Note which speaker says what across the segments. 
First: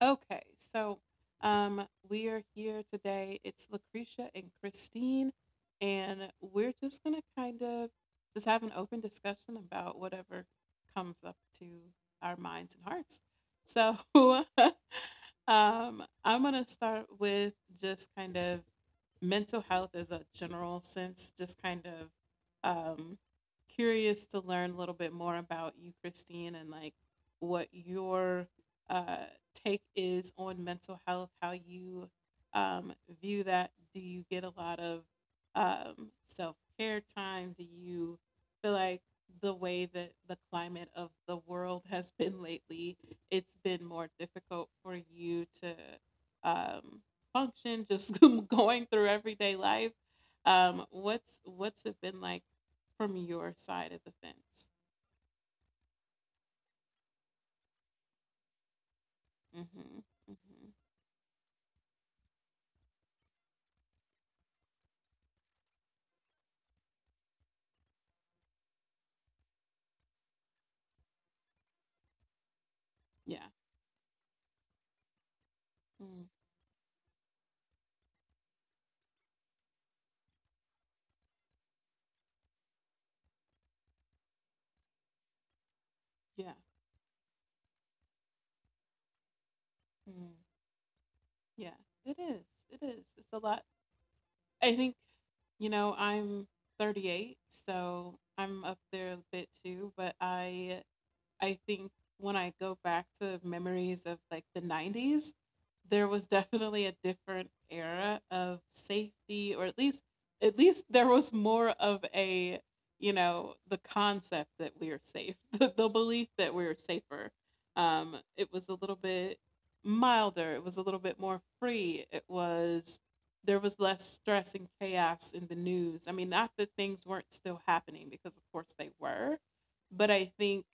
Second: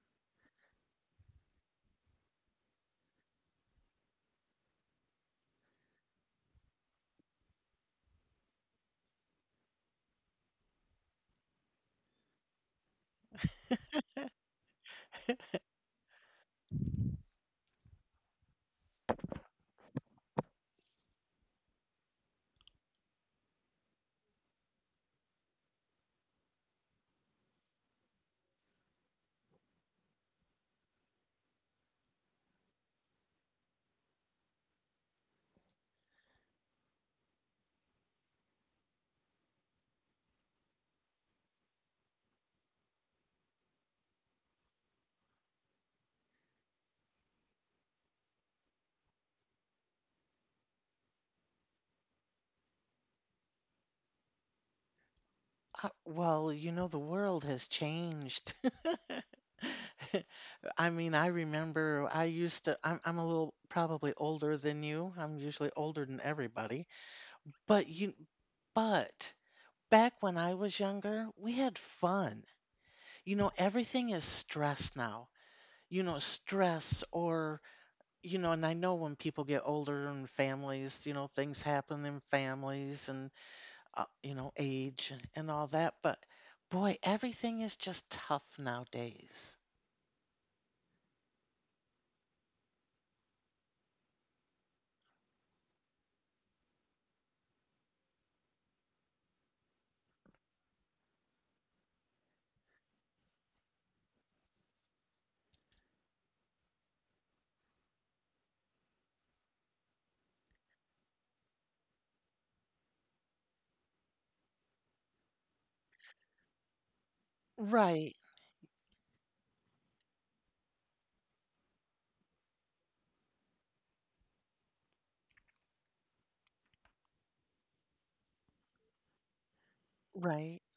Speaker 1: Okay, so we are here today. It's Lucretia and Christine, and we're just gonna kind of just have an open discussion about whatever comes up to our minds and hearts. So, I'm gonna start with just kind of mental health as a general sense. Just kind of um, curious to learn a little bit more about you, Christine, and like what your uh, take is on mental health, how you um, view that. Do you get a lot of self care time? Do you feel like the way that the climate of the world has been lately, it's been more difficult for you to um, function just going through everyday life? What's it been like from your side of the fence?
Speaker 2: Well, you know, the world has changed.
Speaker 1: Mm-hmm. Mm-hmm.
Speaker 2: I mean, I remember I used to, I'm a little probably older than you. I'm usually older than everybody. But you, but back when I was younger, we had fun. You
Speaker 1: Yeah.
Speaker 2: know, everything is stress now. You know,
Speaker 1: Mm,
Speaker 2: stress or, you know, and I know when people get older and families, you know, things happen in families and you know, age and all that. But
Speaker 1: yeah.
Speaker 2: boy, everything is just tough nowadays.
Speaker 1: Mm. Yeah, it is. It is. It's a lot. I think, you know, I'm 38, so I'm up there a bit too, but I think when I go back to memories of like the 90s, there was definitely a different era of safety, or at least there was more of a, the concept that we are safe, the belief that we are safer.
Speaker 2: Right,
Speaker 1: It was a little bit milder, it was a little bit more free, it was there was less stress and chaos in the news. I mean, not that things weren't still happening, because of course they were, but I
Speaker 2: right.
Speaker 1: think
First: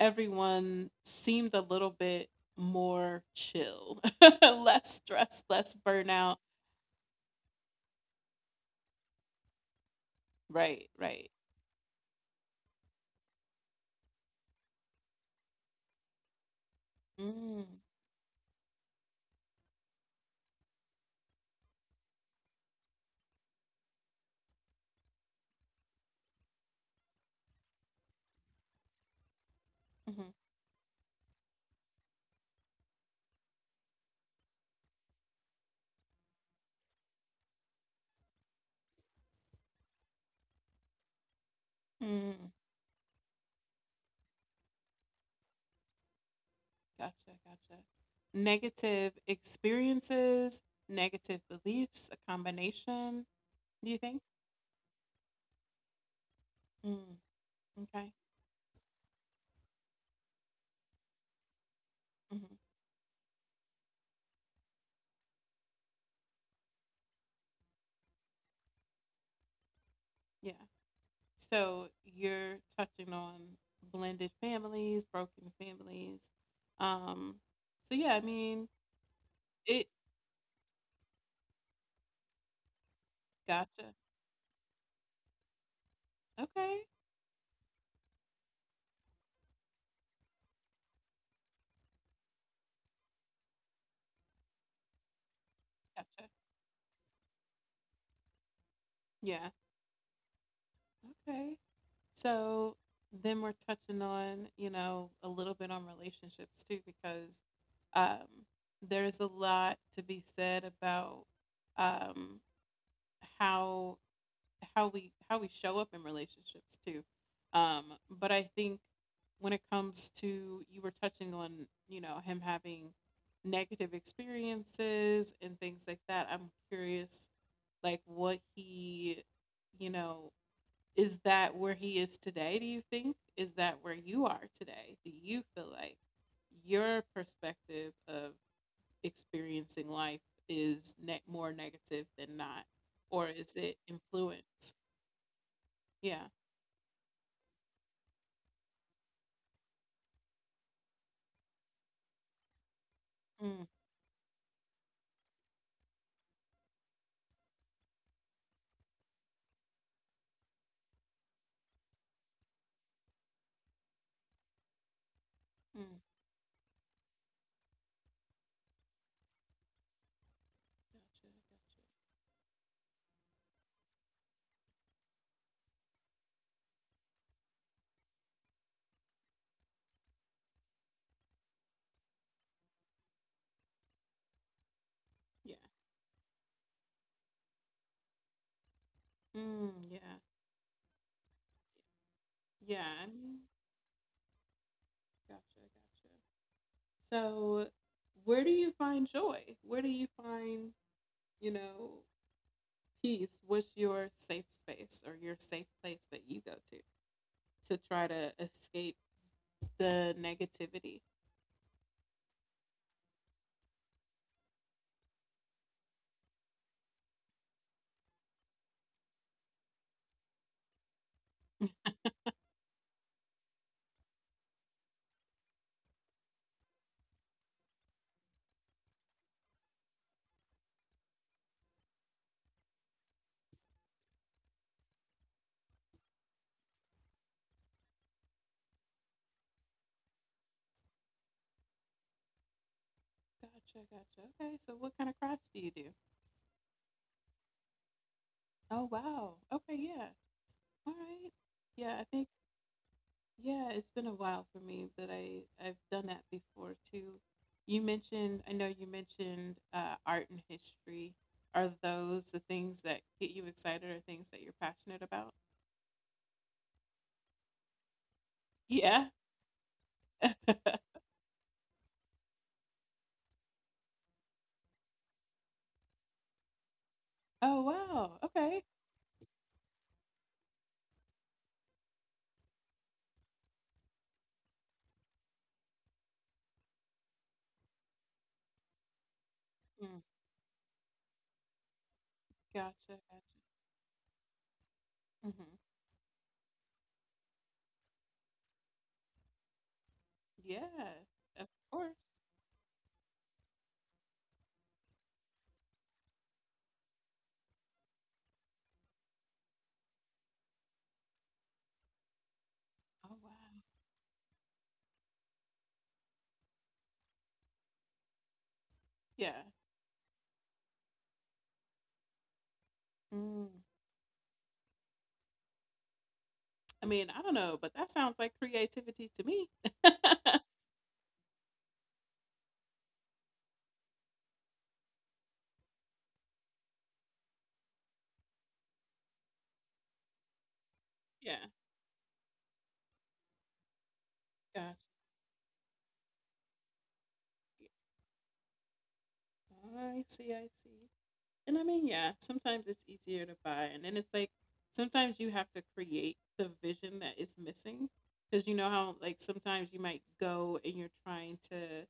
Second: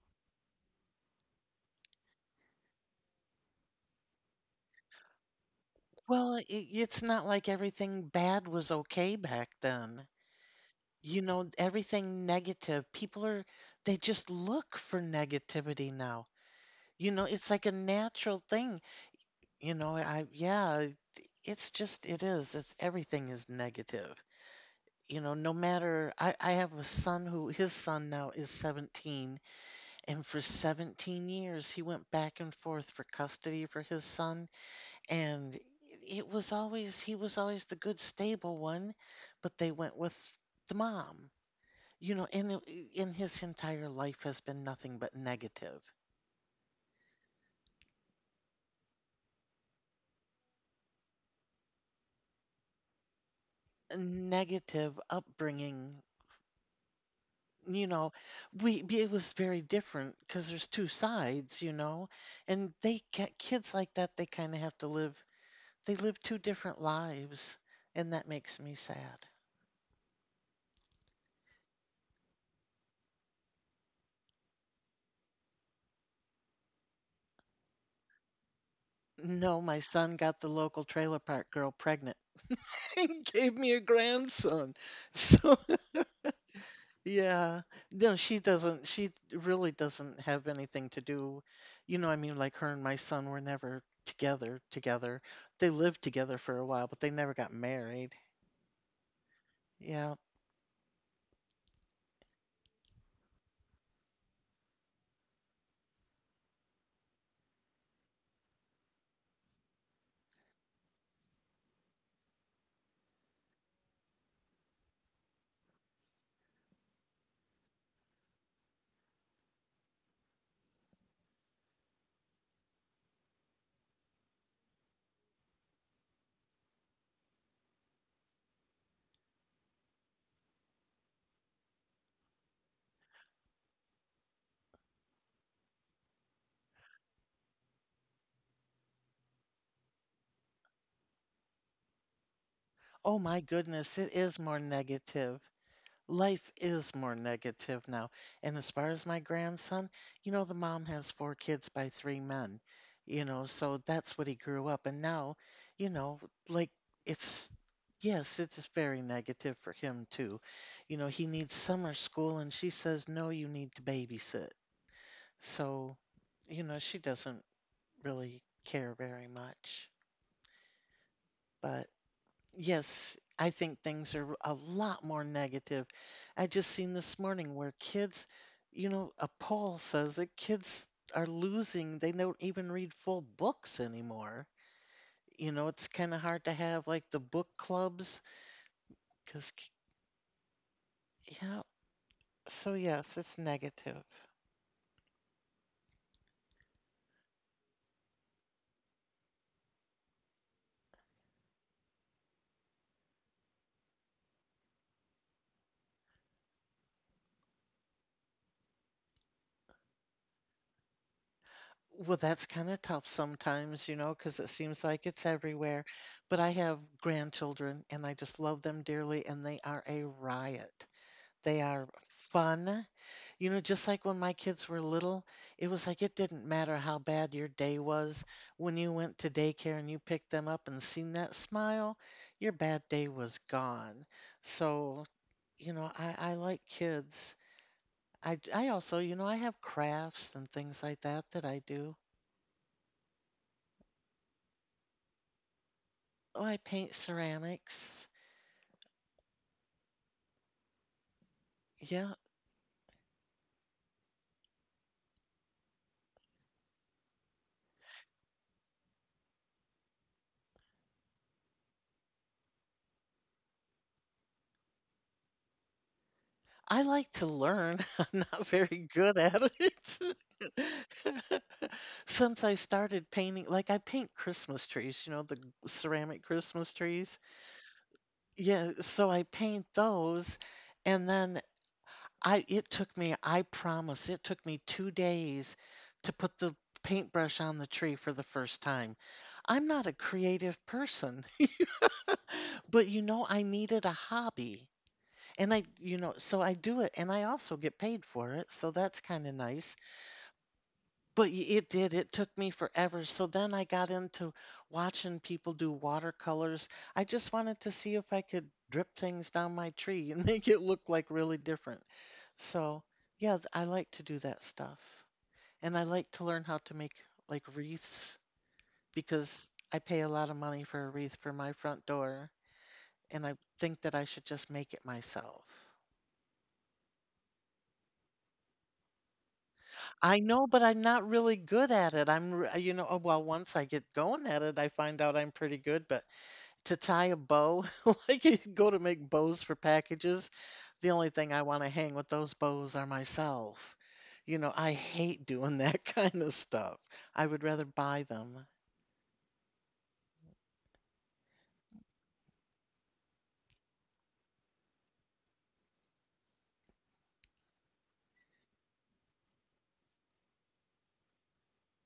Speaker 1: everyone seemed a little bit more chill, less stressed, less
Speaker 2: Well,
Speaker 1: burnout.
Speaker 2: it's not like everything bad was okay back then.
Speaker 1: Right,
Speaker 2: You
Speaker 1: right.
Speaker 2: know, everything negative, people are, they just look for negativity now. You know, it's like
Speaker 1: Mm,
Speaker 2: a natural thing. You know, I, yeah, it's just, it is. It's everything is negative. You know, no matter, I have a son who, his son now is 17. And
Speaker 1: hmm,
Speaker 2: for 17 years, he went back and forth for custody for his son. And it was always, he was always the good, stable one, but they went with the mom. You know,
Speaker 1: mm.
Speaker 2: and in his entire life has been nothing but negative,
Speaker 1: Gotcha, gotcha. Negative experiences, negative beliefs, a combination, do you think?
Speaker 2: negative upbringing.
Speaker 1: Mm,
Speaker 2: You
Speaker 1: okay.
Speaker 2: know, we it was very different because there's two sides, you know,
Speaker 1: Hmm.
Speaker 2: and they get kids like that. They kind of have to live. They live two different lives, and that makes me sad.
Speaker 1: Yeah. So you're touching on blended families, broken families. Um, so yeah, I mean,
Speaker 2: No, my
Speaker 1: it,
Speaker 2: son got the local trailer park girl pregnant and gave me a
Speaker 1: gotcha.
Speaker 2: grandson. So,
Speaker 1: Okay.
Speaker 2: yeah. No, she really doesn't have anything to do. You know, I mean, like her and my son were never together, together. They lived
Speaker 1: Gotcha.
Speaker 2: together for a while, but they never got married.
Speaker 1: Yeah.
Speaker 2: Yeah.
Speaker 1: Okay. So then we're touching on, you know, a little bit on relationships too, because um, there's a lot to be said about, um, how how we show up in relationships too. Um, but I think when it comes to, you were touching on, you know, him having negative experiences and things like that, I'm curious like you know, is that where he is today, do you think? Is that where you are today? Do you feel like your perspective of experiencing life is more negative than not,
Speaker 2: Oh
Speaker 1: or
Speaker 2: my
Speaker 1: is it
Speaker 2: goodness, it is more
Speaker 1: influence?
Speaker 2: negative.
Speaker 1: Yeah.
Speaker 2: Life is more negative now. And as far as my grandson, you know, the mom has four kids by three men, you know,
Speaker 1: Mm,
Speaker 2: so that's what he grew up. And now, you know, like it's, yes, it's very negative for him too. You know, he needs summer school and she says, no, you need to babysit. So,
Speaker 1: mm.
Speaker 2: you know, she doesn't really care very much.
Speaker 1: Gotcha,
Speaker 2: But
Speaker 1: gotcha.
Speaker 2: yes, I think things are a lot more negative. I just seen this morning where kids, you know, a poll says that kids are losing, they don't even read full books anymore. You
Speaker 1: Yeah.
Speaker 2: know, it's kind of hard to have like the book clubs because,
Speaker 1: Mm, yeah,
Speaker 2: yeah, so
Speaker 1: yeah. I
Speaker 2: yes, it's
Speaker 1: mean,
Speaker 2: negative.
Speaker 1: gotcha, gotcha. So where do you find joy, where do you find, you know, peace? What's your safe space or your safe place that you go to try to escape the negativity?
Speaker 2: Well, that's kind of tough sometimes, you know, because it seems like it's everywhere. But I have grandchildren and I just love them dearly, and they are a riot. They are fun. You know, just like when my kids were little, it was like it didn't matter how bad your day was. When you went to daycare and you picked them up and seen that smile, your bad day was gone. So, you know, I like kids. I also, you know, I have crafts and things like that that I do.
Speaker 1: Gotcha, gotcha. Okay, so what kind of crafts do you do?
Speaker 2: Oh, I paint ceramics.
Speaker 1: Oh, wow. Okay, yeah. All right. Yeah, I
Speaker 2: Yeah,
Speaker 1: think, yeah, it's been a while for me, but I've done that before too. I know you mentioned art and history. Are those the things that get you excited or things that you're passionate about?
Speaker 2: I like to learn. I'm not very
Speaker 1: Yeah.
Speaker 2: good at it. Since I started painting, like I paint Christmas trees, you know, the ceramic Christmas trees.
Speaker 1: Oh, wow. Okay.
Speaker 2: Yeah, so I paint those and then I it took me, I promise, it took me 2 days to put the paintbrush on the tree for the first time. I'm not a
Speaker 1: Mm.
Speaker 2: creative person,
Speaker 1: Gotcha,
Speaker 2: but you
Speaker 1: gotcha.
Speaker 2: know I needed a hobby. And
Speaker 1: Hmm.
Speaker 2: I you know, so I do it, and I also get paid for it, so that's kinda nice.
Speaker 1: Yeah,
Speaker 2: But y
Speaker 1: of
Speaker 2: it did,
Speaker 1: course.
Speaker 2: it took me forever, so then I got into watching people do watercolors. I just wanted to see if I could drip things down my tree and make it look, like, really different. So,
Speaker 1: Oh, wow.
Speaker 2: yeah, th I like to do that stuff. And I like to learn how to make, like, wreaths
Speaker 1: Yeah.
Speaker 2: because I pay a lot of money for a wreath for my front door, and I
Speaker 1: Mm.
Speaker 2: think that I should just make it myself.
Speaker 1: I mean, I don't know, but that sounds like creativity to me.
Speaker 2: I know, but I'm not really good at it. I'm, r You know, oh, well, once I get going at it, I find out I'm pretty good, but to tie a bow, like you go to make bows for packages, the only thing I
Speaker 1: Yeah.
Speaker 2: wanna hang with those bows are myself. You know,
Speaker 1: Gotcha.
Speaker 2: I hate doing that kind of stuff. I would rather buy them.
Speaker 1: I see, I see. And I mean, yeah, sometimes it's easier to buy. And then it's like, sometimes you have to create the vision that is missing. Because you know how, like, sometimes you might go and you're trying to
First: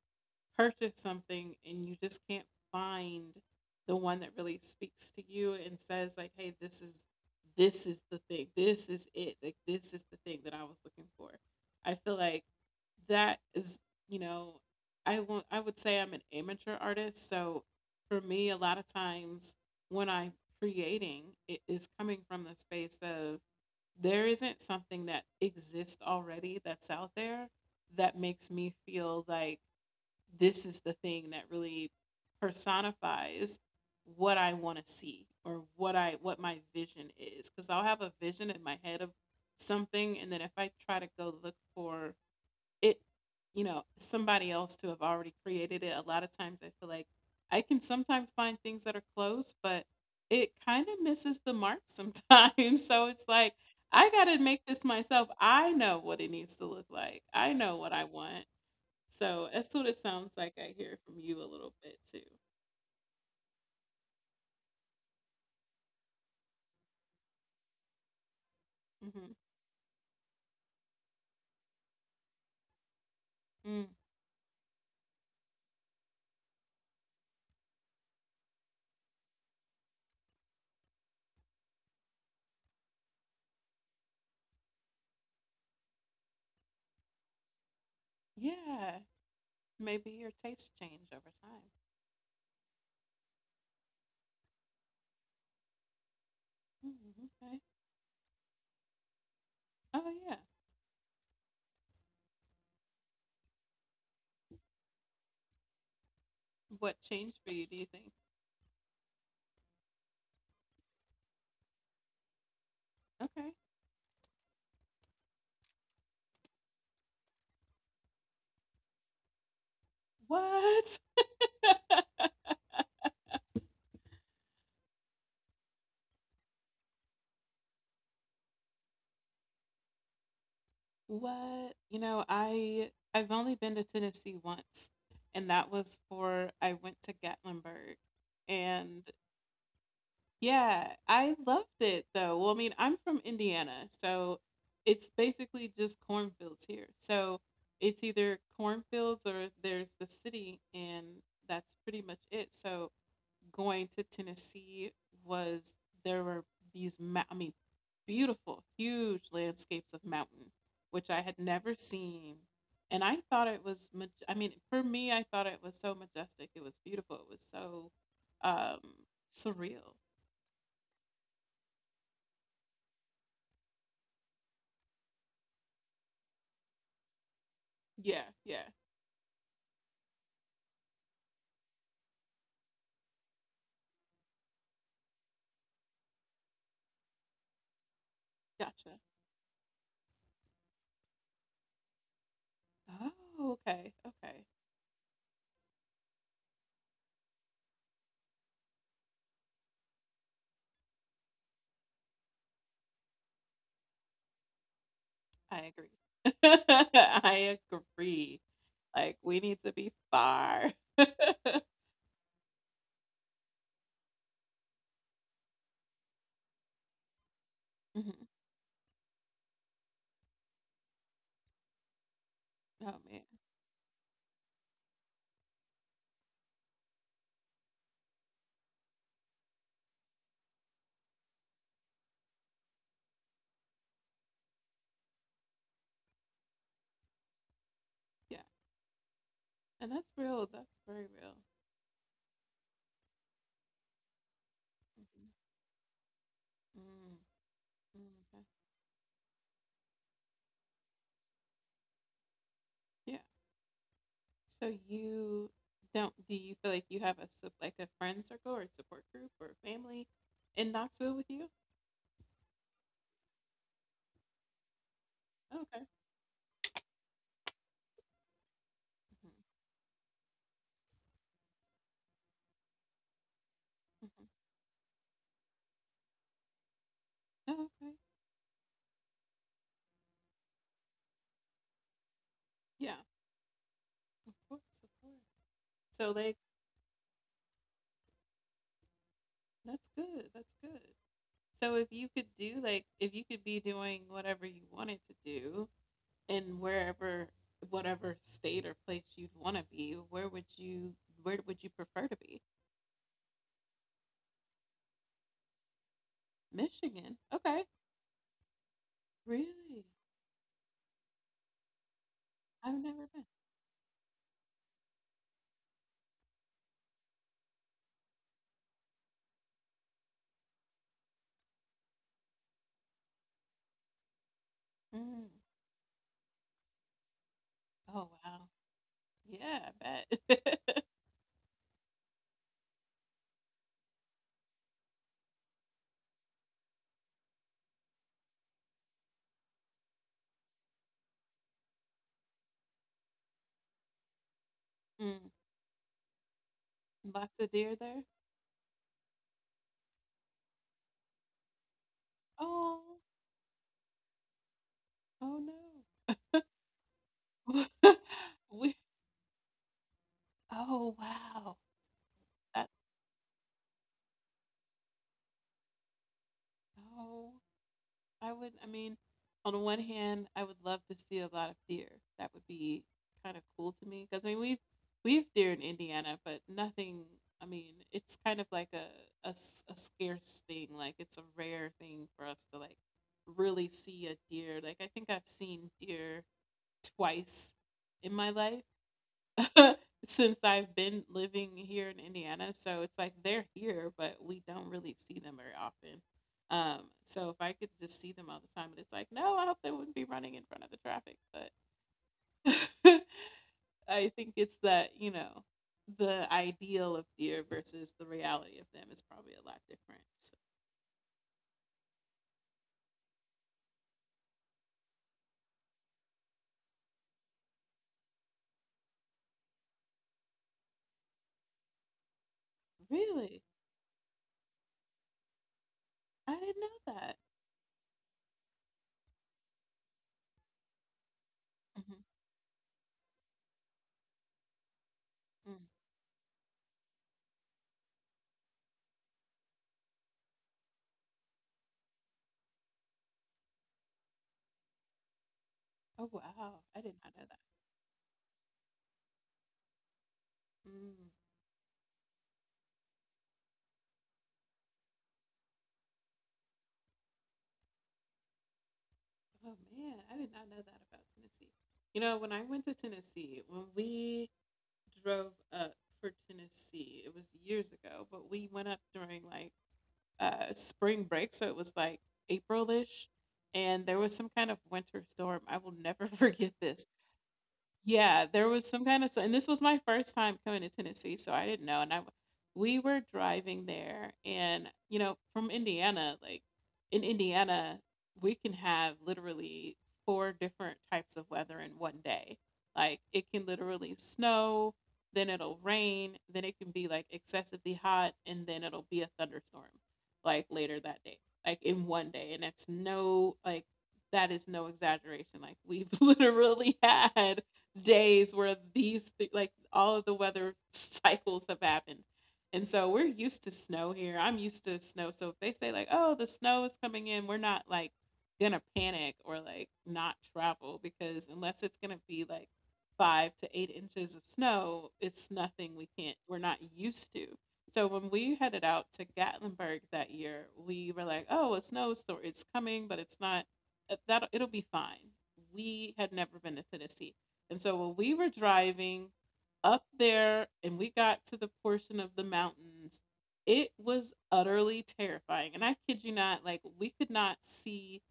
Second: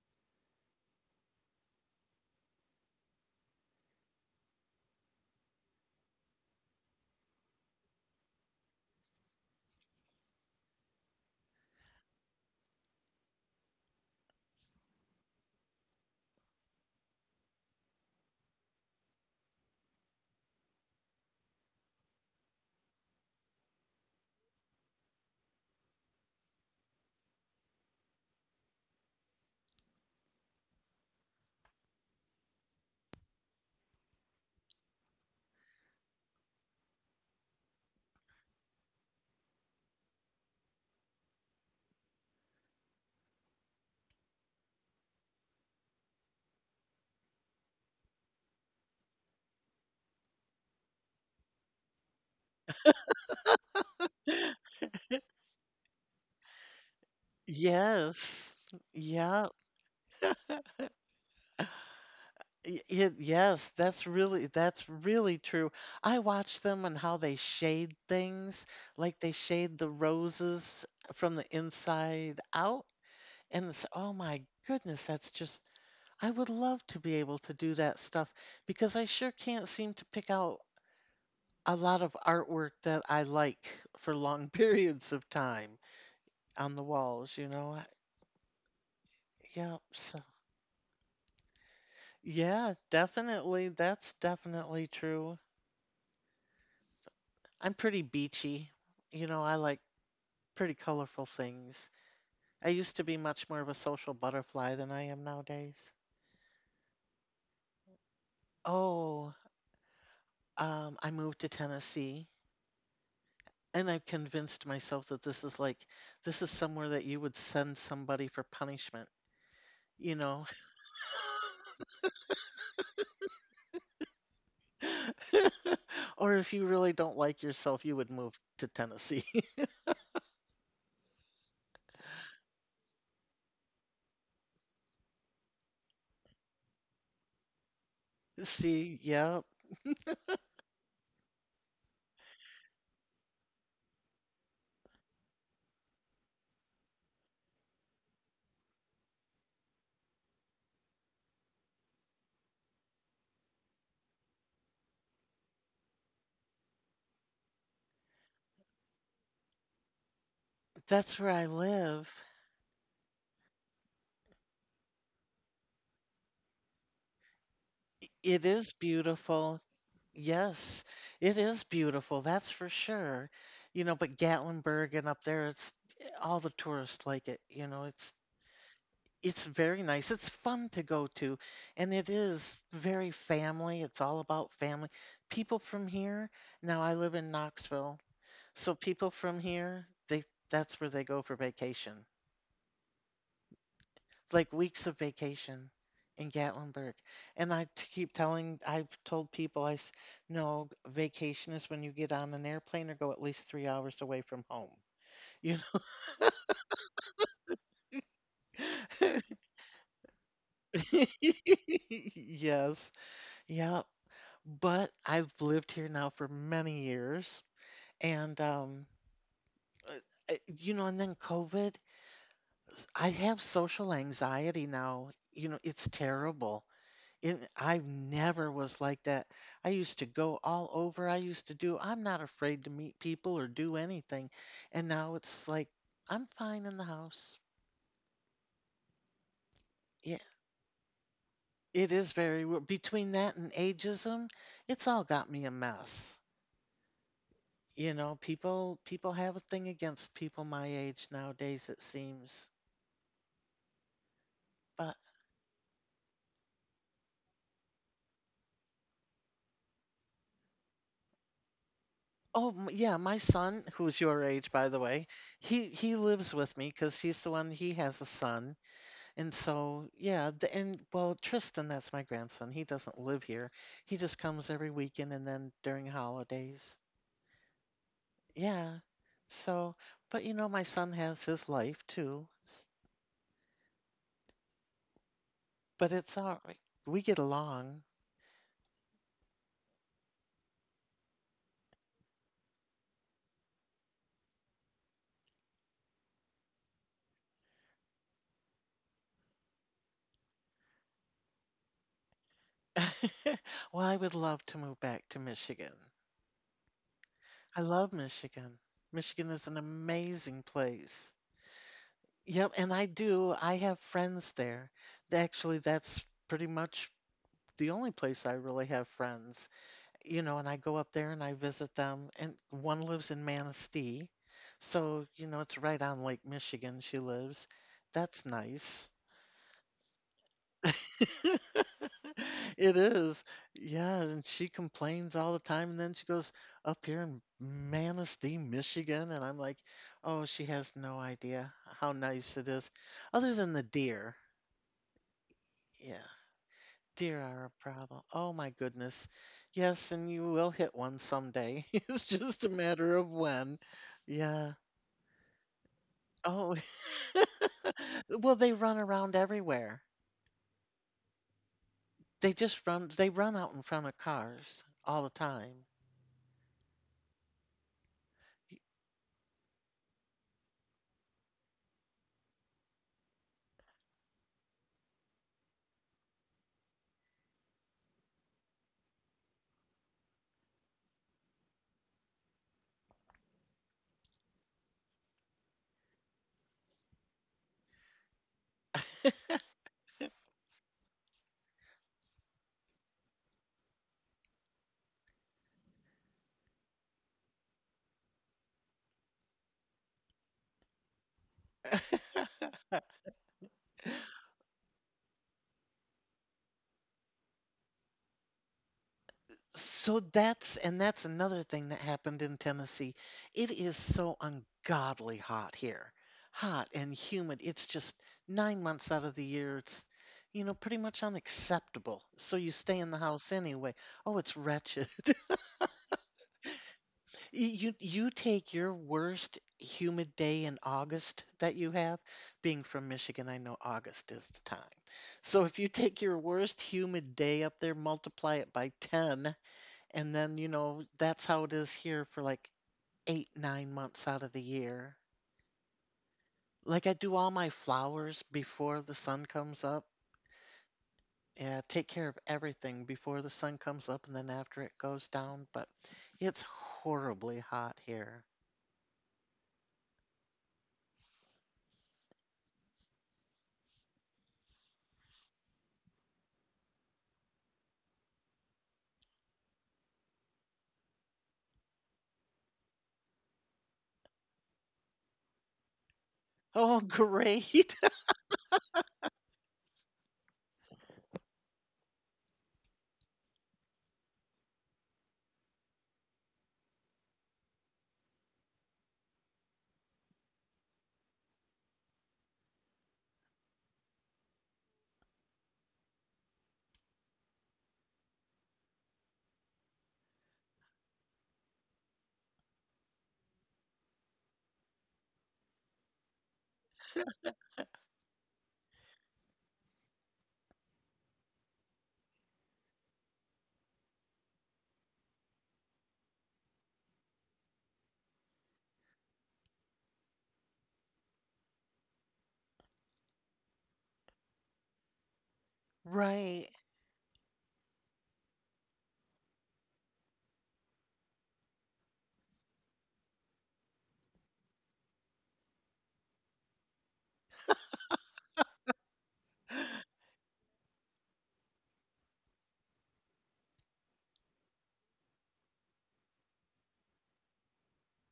Speaker 1: purchase something and you just can't find the one that really speaks to you and says like, "Hey, this is, this is the thing. This is it. Like, this is the thing that I was looking for." I feel like that is, you know, I won't, I would say I'm an amateur artist, so for me a lot of times when I'm creating, it is coming from the space of, there isn't something that exists already that's out there that makes me feel like this is the thing that really personifies what I want to see, or what I, what my vision is, because I'll have a vision in my head of something, and then if I try to go look for it, you know, somebody else to have already created it, a lot of times I feel like I can sometimes find things that are close, but it kind of misses the mark sometimes. So it's like, I got to make this myself. I know what it needs to look like, I know what I want.
Speaker 2: Yes. Yeah.
Speaker 1: So as soon as, sounds like I hear from you a little bit too.
Speaker 2: Yes, that's really true. I watch them and how they shade things, like they
Speaker 1: Hmm.
Speaker 2: shade the roses from the inside out, and it's,
Speaker 1: Mm.
Speaker 2: oh my goodness, that's just I would love to be able to do that stuff because I sure can't seem to pick out a lot of artwork that I like for long periods of time on the walls, you know.
Speaker 1: Yeah,
Speaker 2: Yeah,
Speaker 1: maybe
Speaker 2: so
Speaker 1: your taste change over time.
Speaker 2: yeah, definitely, that's definitely true.
Speaker 1: Mm, okay.
Speaker 2: I'm pretty beachy. You know, I like
Speaker 1: Oh yeah.
Speaker 2: pretty colorful things. I used to be much more of a social butterfly than I am nowadays.
Speaker 1: What changed for you, do you think?
Speaker 2: Oh, I moved to Tennessee
Speaker 1: Okay.
Speaker 2: and I've convinced myself that this is like, this is somewhere that you would send somebody for punishment, you know?
Speaker 1: What?
Speaker 2: Or if you really don't like yourself, you would move to Tennessee.
Speaker 1: What? You know, I've only been to Tennessee once, and that was for, I went to Gatlinburg,
Speaker 2: See,
Speaker 1: and,
Speaker 2: yeah,
Speaker 1: yeah, I loved it though. Well, I mean, I'm from Indiana, so it's basically just cornfields here. So it's either cornfields or there's the city, and that's pretty much it. So going to Tennessee was, there were these, I mean, beautiful, huge landscapes of mountain, which
Speaker 2: that's
Speaker 1: I
Speaker 2: where
Speaker 1: had
Speaker 2: I
Speaker 1: never
Speaker 2: live.
Speaker 1: seen. And I thought it was, I mean, for me, I thought it was so majestic. It was beautiful. It was so
Speaker 2: It is
Speaker 1: um,
Speaker 2: beautiful.
Speaker 1: surreal.
Speaker 2: Yes, it is beautiful. That's for sure. You know, but Gatlinburg and up there, it's all the tourists like it. You know,
Speaker 1: Yeah, yeah.
Speaker 2: it's very nice. It's fun to go to, and it is very family. It's all about family. People from here, now I live in Knoxville, so
Speaker 1: Gotcha.
Speaker 2: people from here, they that's where they go for vacation.
Speaker 1: Oh, okay, okay.
Speaker 2: Like weeks of vacation in Gatlinburg. And keep telling, I've told people, no, vacation is when you get on an airplane or go at least 3 hours away from home. You
Speaker 1: I agree. I agree. Like, we need to be far.
Speaker 2: know? Yes. Yeah. But I've lived here now for many years.
Speaker 1: Mhm.
Speaker 2: And, uh, you know, and then COVID,
Speaker 1: Oh
Speaker 2: I
Speaker 1: man.
Speaker 2: have social anxiety now. You know, it's terrible. It I never was like that. I used to go all over. I used to do I'm not afraid to meet people or do anything. And now it's like I'm fine in the house.
Speaker 1: Yeah. And that's
Speaker 2: Yeah,
Speaker 1: real. That's very real.
Speaker 2: it is very weird. Between that and ageism, it's all got
Speaker 1: Mhm.
Speaker 2: me a mess.
Speaker 1: Mm,
Speaker 2: You know,
Speaker 1: mm, okay.
Speaker 2: people have a thing against people my age nowadays, it seems.
Speaker 1: Yeah. So
Speaker 2: But
Speaker 1: you don't, do you feel like you have a like a friend circle or support group or family in Knoxville with you?
Speaker 2: oh m- yeah, my son, who's your age by the way, he
Speaker 1: Okay.
Speaker 2: he lives with me because he's the one. He has a son. And
Speaker 1: Hmm.
Speaker 2: so, yeah, the, and well, Tristan, that's my grandson. He doesn't live here. He just
Speaker 1: Hmm.
Speaker 2: comes every weekend and then during holidays.
Speaker 1: Oh, okay.
Speaker 2: Yeah. So, but you know, my son has his life too.
Speaker 1: Yeah. Of course, of course.
Speaker 2: But
Speaker 1: So
Speaker 2: it's
Speaker 1: like,
Speaker 2: all right. We get along.
Speaker 1: that's good, that's good. So if you could do, like, if you could be doing whatever you wanted to do, in wherever, whatever state or place you'd want to be, where would you, where would you prefer to be?
Speaker 2: Well, I would love to move back to Michigan.
Speaker 1: Michigan.
Speaker 2: I
Speaker 1: Okay.
Speaker 2: love Michigan. Michigan is an
Speaker 1: Really?
Speaker 2: amazing place. Yep, and
Speaker 1: I've
Speaker 2: I
Speaker 1: never been.
Speaker 2: do. I have friends there. Actually, that's pretty much the only place I really have friends. You know, and I go up there and I visit them. And one lives in Manistee. So, you
Speaker 1: Mm.
Speaker 2: know, it's right on Lake Michigan she lives.
Speaker 1: Oh
Speaker 2: That's
Speaker 1: wow.
Speaker 2: nice.
Speaker 1: Yeah, I bet.
Speaker 2: It is. Yeah, and she complains all the time and then she goes up here in Manistee, Michigan, and I'm like, "Oh, she has no idea how nice it is other than the deer."
Speaker 1: Mm.
Speaker 2: Yeah. Deer
Speaker 1: Lots
Speaker 2: are
Speaker 1: of
Speaker 2: a
Speaker 1: deer
Speaker 2: problem.
Speaker 1: there.
Speaker 2: Oh my goodness. Yes, and you will hit one someday. It's just a
Speaker 1: Oh,
Speaker 2: matter of when. Yeah.
Speaker 1: oh no.
Speaker 2: Oh, well, they
Speaker 1: We,
Speaker 2: run around everywhere.
Speaker 1: oh wow.
Speaker 2: They just
Speaker 1: That,
Speaker 2: run, they run out in front of cars all the time.
Speaker 1: oh, I would. I mean, on the one hand, I would love to see a lot of deer. That would be kind of cool to me because I mean, we've deer in Indiana, but nothing. I mean, it's kind of like a, a scarce thing. Like, it's a rare thing for us to like really see a deer. Like, I think I've seen deer twice in my life, since I've been living here in Indiana. So it's like they're here, but we don't really see them very often. So if I could just see them all the time, and it's like, no, I hope they wouldn't be running in front of the traffic. But I think it's that, you know, the ideal of deer versus the reality of them is probably a lot
Speaker 2: So
Speaker 1: different. So,
Speaker 2: that's and that's another thing that happened in Tennessee. It is so ungodly hot here. Hot and humid. It's just 9 months out of the year. It's you know pretty much unacceptable. So you stay in the house
Speaker 1: really?
Speaker 2: anyway. Oh, it's wretched.
Speaker 1: I didn't know that.
Speaker 2: You take your worst humid day in August that you have. Being from Michigan, I know August is the time. So if
Speaker 1: Hmm.
Speaker 2: you take your worst humid day up there, multiply it by 10 and then, you know, that's how it is here for like eight, 9 months out of the year.
Speaker 1: Oh, wow. I
Speaker 2: Like I
Speaker 1: did not
Speaker 2: do
Speaker 1: know.
Speaker 2: all
Speaker 1: That.
Speaker 2: my flowers before the sun comes up.
Speaker 1: Mm.
Speaker 2: Yeah, take care of everything before the sun comes up and then after it goes down. But it's horribly hot here.
Speaker 1: Oh man, I did not know that about Tennessee. You know, when I went to Tennessee, when we drove up for Tennessee, it was years ago, but we went up during like spring break, so it was like April ish, and there was some kind of winter storm. I will never forget
Speaker 2: Oh,
Speaker 1: this.
Speaker 2: great.
Speaker 1: Yeah, there was some kind of, so, and this was my first time coming to Tennessee, so I didn't know. And I, we were driving there, and you know, from Indiana, like in Indiana, we can have literally four different types of weather in one day. Like, it can literally snow, then it'll rain, then it can be like excessively hot, and then it'll be a thunderstorm, like later that day, like in one day. And that's no, like, that is no exaggeration. Like, we've literally had days where these like all of the weather cycles have happened. And so we're used to snow here. I'm used to snow. So if they say like, "Oh, the snow is coming in," we're not like gonna panic or like not travel because, unless it's gonna be like 5 to 8 inches of snow, it's nothing we can't, we're
Speaker 2: Right.
Speaker 1: not used to. So when we headed out to Gatlinburg that year, we were like, "Oh, a snow storm. It's coming, but it's not that it'll be fine." We had never been to Tennessee. And so when we were driving up there and we got to the portion of the mountains, it was utterly terrifying. And I kid you not, like we could not see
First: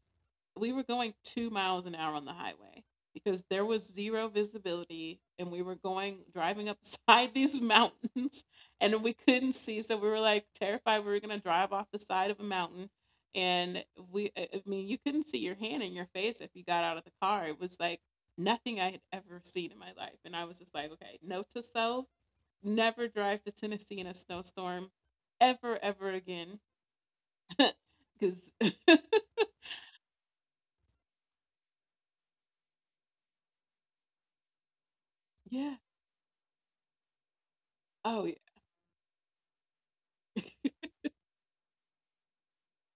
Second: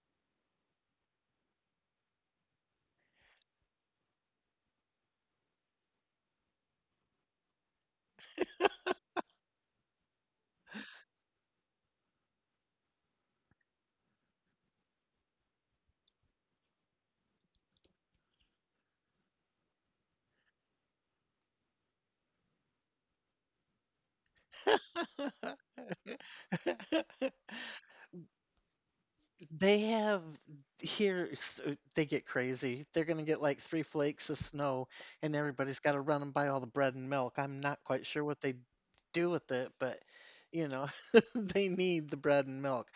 Speaker 1: we were going 2 miles an hour on the highway because there was zero visibility, and we were going driving up side these mountains, and we couldn't see, so we were like terrified we were going to drive off the side of a mountain. And we I mean you couldn't see your hand in your face if you got out of the car. It was like nothing I had ever seen in my life, and I was just like, okay, note to self, never drive to Tennessee in a snowstorm, ever, ever again. Because
Speaker 2: They have they get crazy. They're gonna get like three flakes of snow, and
Speaker 1: yeah.
Speaker 2: everybody's got to run and buy all the bread and milk. I'm not quite sure
Speaker 1: Oh yeah.
Speaker 2: what they do with it, but you know, they need the bread and milk.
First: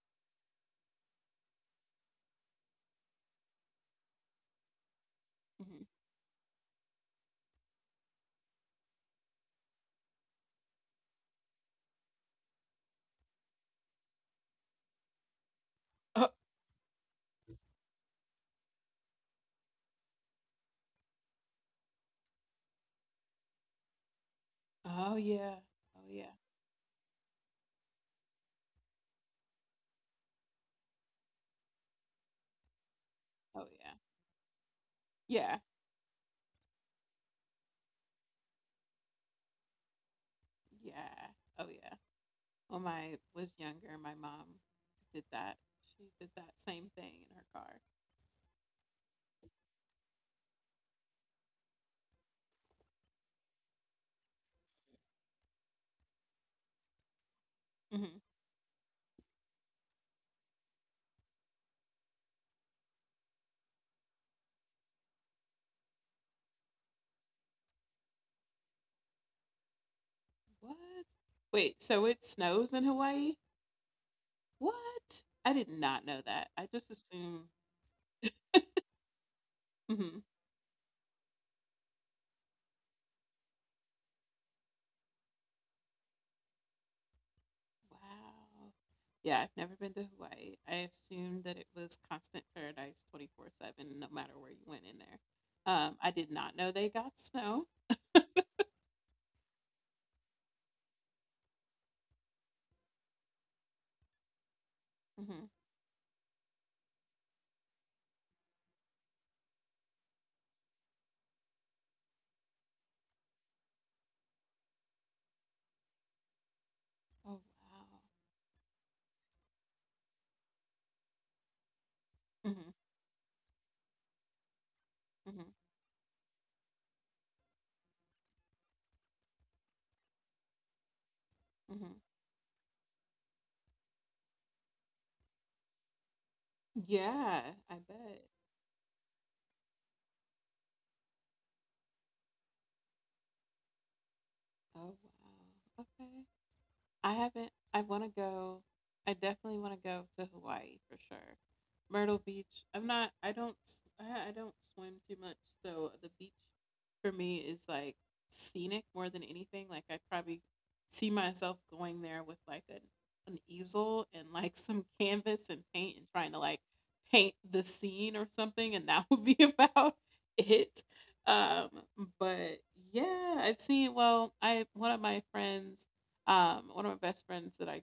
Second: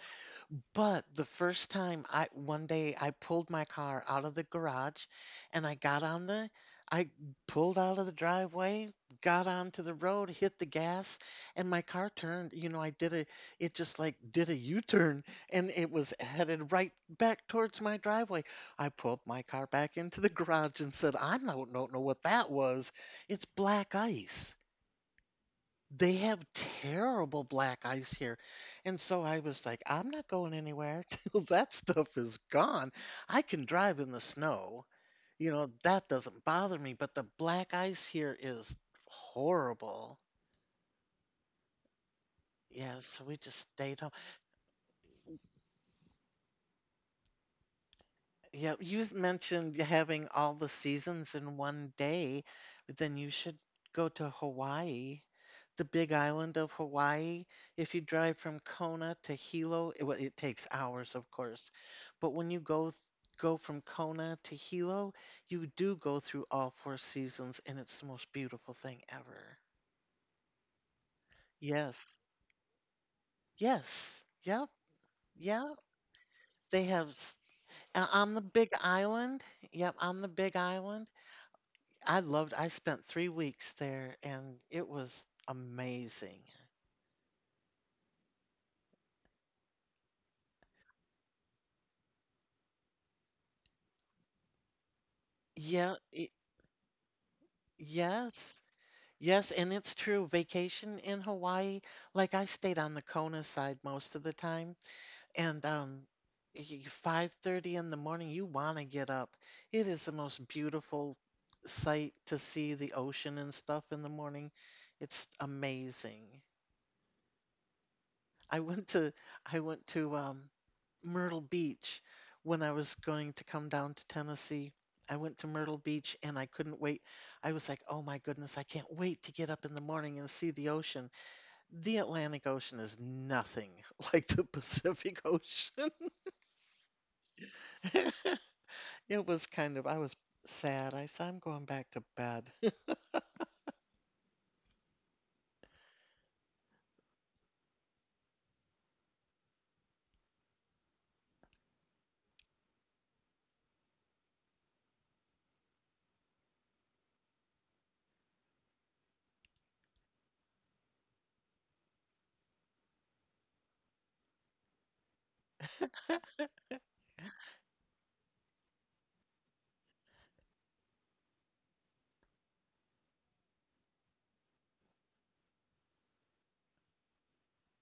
Speaker 2: But the first time I one day I pulled my car out of the garage and
Speaker 1: Mhm.
Speaker 2: I pulled out of the driveway, got onto the road, hit the gas, and my car turned, I did a it just like did a U-turn, and it was headed right back towards my driveway. I pulled my car back into the garage and said, "I don't know what that was. It's black ice."
Speaker 1: Oh yeah. Oh
Speaker 2: They
Speaker 1: yeah.
Speaker 2: have terrible black ice here. And so I was like, I'm not going anywhere till that stuff is gone. I can
Speaker 1: Oh yeah.
Speaker 2: drive in the snow. You
Speaker 1: Yeah.
Speaker 2: know, that doesn't bother me, but the black ice here is horrible.
Speaker 1: Yeah. Oh yeah. When
Speaker 2: Yeah,
Speaker 1: I
Speaker 2: so we
Speaker 1: was
Speaker 2: just
Speaker 1: younger,
Speaker 2: stayed.
Speaker 1: my mom did that. She did that same thing in her car.
Speaker 2: Yeah, you mentioned having all the seasons in one day, but then you should go to Hawaii, the big island of Hawaii. If you
Speaker 1: Hmm.
Speaker 2: drive from Kona to Hilo, well, it takes hours, of course, but when you go go from Kona to Hilo, you do go through all four seasons, and it's the most beautiful thing ever.
Speaker 1: What? Wait, so
Speaker 2: Yes,
Speaker 1: it snows in Hawaii?
Speaker 2: yes, yep,
Speaker 1: What? I did
Speaker 2: yeah.
Speaker 1: not know that. I
Speaker 2: They
Speaker 1: just
Speaker 2: have
Speaker 1: assumed.
Speaker 2: on the big island. Yep,
Speaker 1: Hmm.
Speaker 2: on the big island I spent 3 weeks there, and it was amazing.
Speaker 1: Wow. Yeah, I've never been to Hawaii. I assumed that it was constant paradise 24/7 no matter where you went in there.
Speaker 2: Yeah,
Speaker 1: I did
Speaker 2: it,
Speaker 1: not know they got snow.
Speaker 2: yes. Yes, and it's true. Vacation in Hawaii, like I stayed on the Kona side most of the time,
Speaker 1: Hmm.
Speaker 2: and 5:30 in the morning, you want to get up. It is the most beautiful sight to see the ocean and stuff in the morning. It's amazing.
Speaker 1: Oh wow.
Speaker 2: I went to I went to Myrtle Beach when
Speaker 1: Hmm.
Speaker 2: I was going to come down to Tennessee. I went
Speaker 1: Hmm.
Speaker 2: to Myrtle Beach and I couldn't wait. I was like, "Oh my goodness, I can't wait to get up in the morning and see the ocean."
Speaker 1: Hmm.
Speaker 2: The Atlantic Ocean is nothing like the Pacific Ocean.
Speaker 1: Yeah, I bet.
Speaker 2: It was kind of I was sad. I said, "I'm going back to bed."
Speaker 1: Oh wow. Okay. I haven't. I want to go. I definitely want to go to Hawaii for sure. Myrtle Beach. I'm not. I don't. I don't swim too much, so the beach for me is like scenic more than anything. Like I probably see myself going there with like an easel and like some canvas and paint and trying to like paint the scene or something, and that would be about it. Um, but yeah, I've seen. Well, I one of my friends one of my best friends that I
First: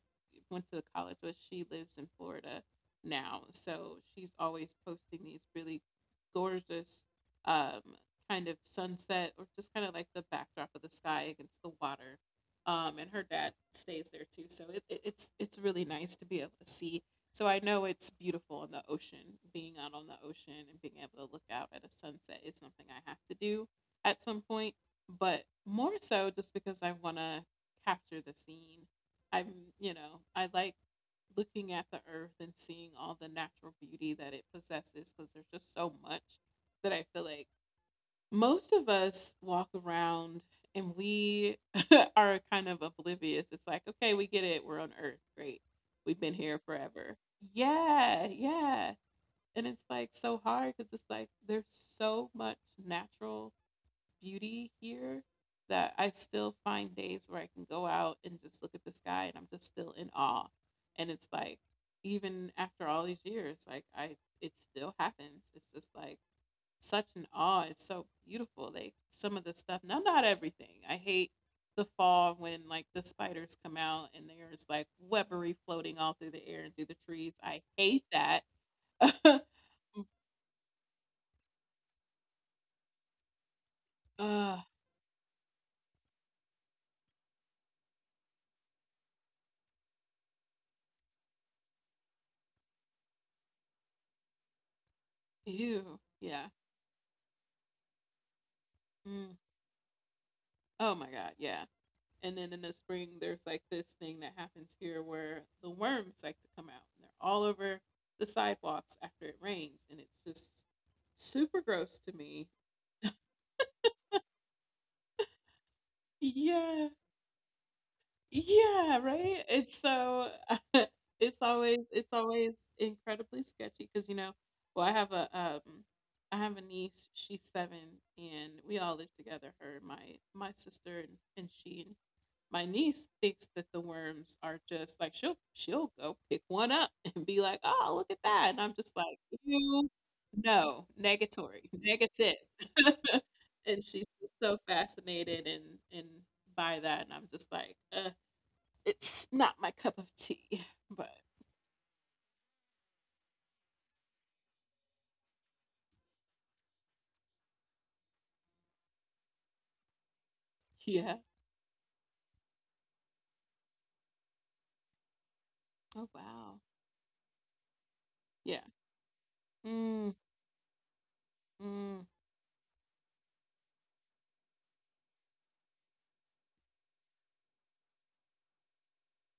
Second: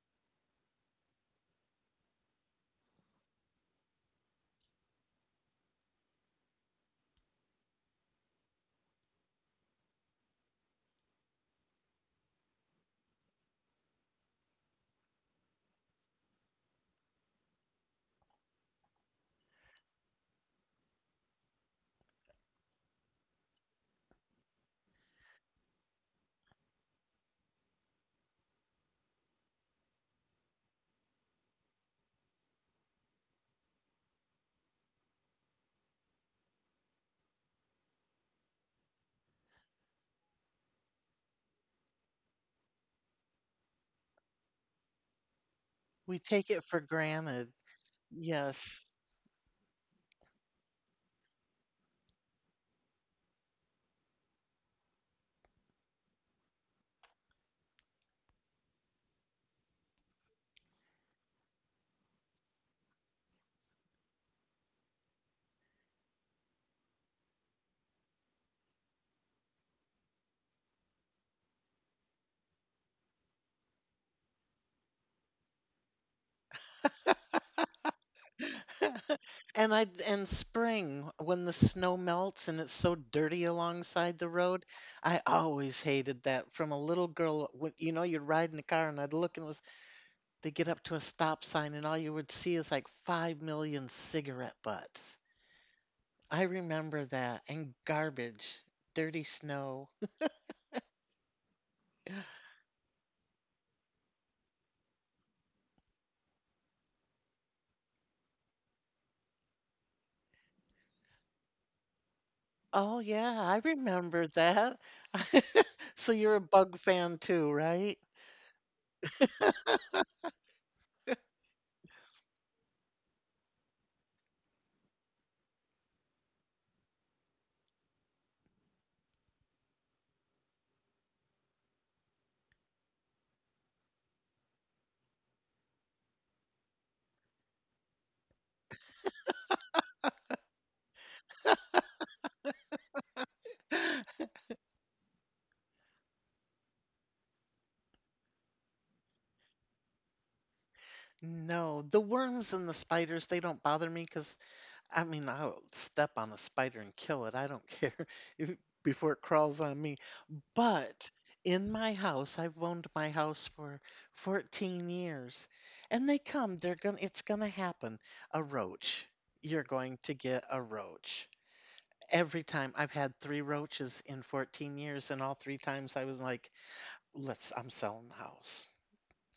Speaker 1: went to college with, she lives in Florida now, so she's always posting these really gorgeous, um, kind of sunset or just kind of like the backdrop of the sky against the water. And her dad stays there too, so it's it's really nice to be able to see. So I know it's beautiful in the ocean. Being out on the ocean and being able to look out at a sunset is something I have to do at some point, but more so just because I want to capture the scene. I'm, I like looking at the earth and seeing all the natural beauty that it possesses, because there's just so much that I feel like most of us walk around and we are kind of oblivious. It's like, okay, we get it. We're on earth. Great.
Speaker 2: We
Speaker 1: We've been
Speaker 2: take
Speaker 1: here
Speaker 2: it for
Speaker 1: forever.
Speaker 2: granted.
Speaker 1: Yeah,
Speaker 2: Yes.
Speaker 1: yeah. And it's like so hard because it's like there's so much natural beauty here that I still find days where I can go out and just look at the sky, and I'm just still in awe. And it's like even after all these years, like I it still happens. It's just like such an awe. It's so beautiful. Like some of the stuff, no, not everything. I hate the fall when like the spiders come out and there's like webbery floating all through the air and through the trees. I hate that.
Speaker 2: And spring when the snow melts and it's so dirty alongside the
Speaker 1: uh,
Speaker 2: road, I always hated that from a little girl when you'd ride in the car and I'd look, and it was they get up to a stop sign and all you would see is like 5 million cigarette butts.
Speaker 1: Ew.
Speaker 2: I
Speaker 1: Yeah.
Speaker 2: remember that and garbage, dirty
Speaker 1: Mm.
Speaker 2: snow.
Speaker 1: Oh my God. Yeah. And then in the spring, there's like this thing that happens here where the worms like to come out, and they're all over the sidewalks after it rains, and it's just super gross to me.
Speaker 2: Oh yeah, I remember that. So you're a bug
Speaker 1: Yeah,
Speaker 2: fan too, right?
Speaker 1: yeah, right. It's so it's always, it's always incredibly sketchy because well, I have a niece. She's seven, and we all live together. Her, and my sister, and she. My niece thinks that the worms are just like she'll go pick one up and be like, "Oh, look at that," and I'm just like, "You no, negatory, negative," and she's just so fascinated and and by that, and I'm just like, "It's not my cup of tea," but
Speaker 2: No, the worms and the spiders, they don't bother me because I mean, I'll step on a spider and kill it. I don't care if, before it crawls on me. But
Speaker 1: yeah,
Speaker 2: in my house, I've owned my house for 14 years,
Speaker 1: oh
Speaker 2: and they
Speaker 1: wow,
Speaker 2: come. They're gonna. It's gonna happen. A
Speaker 1: yeah,
Speaker 2: roach. You're going
Speaker 1: mm,
Speaker 2: to get a roach.
Speaker 1: mm.
Speaker 2: Every time I've had three roaches in 14 years, and all three times I was like, "Let's. I'm selling the house.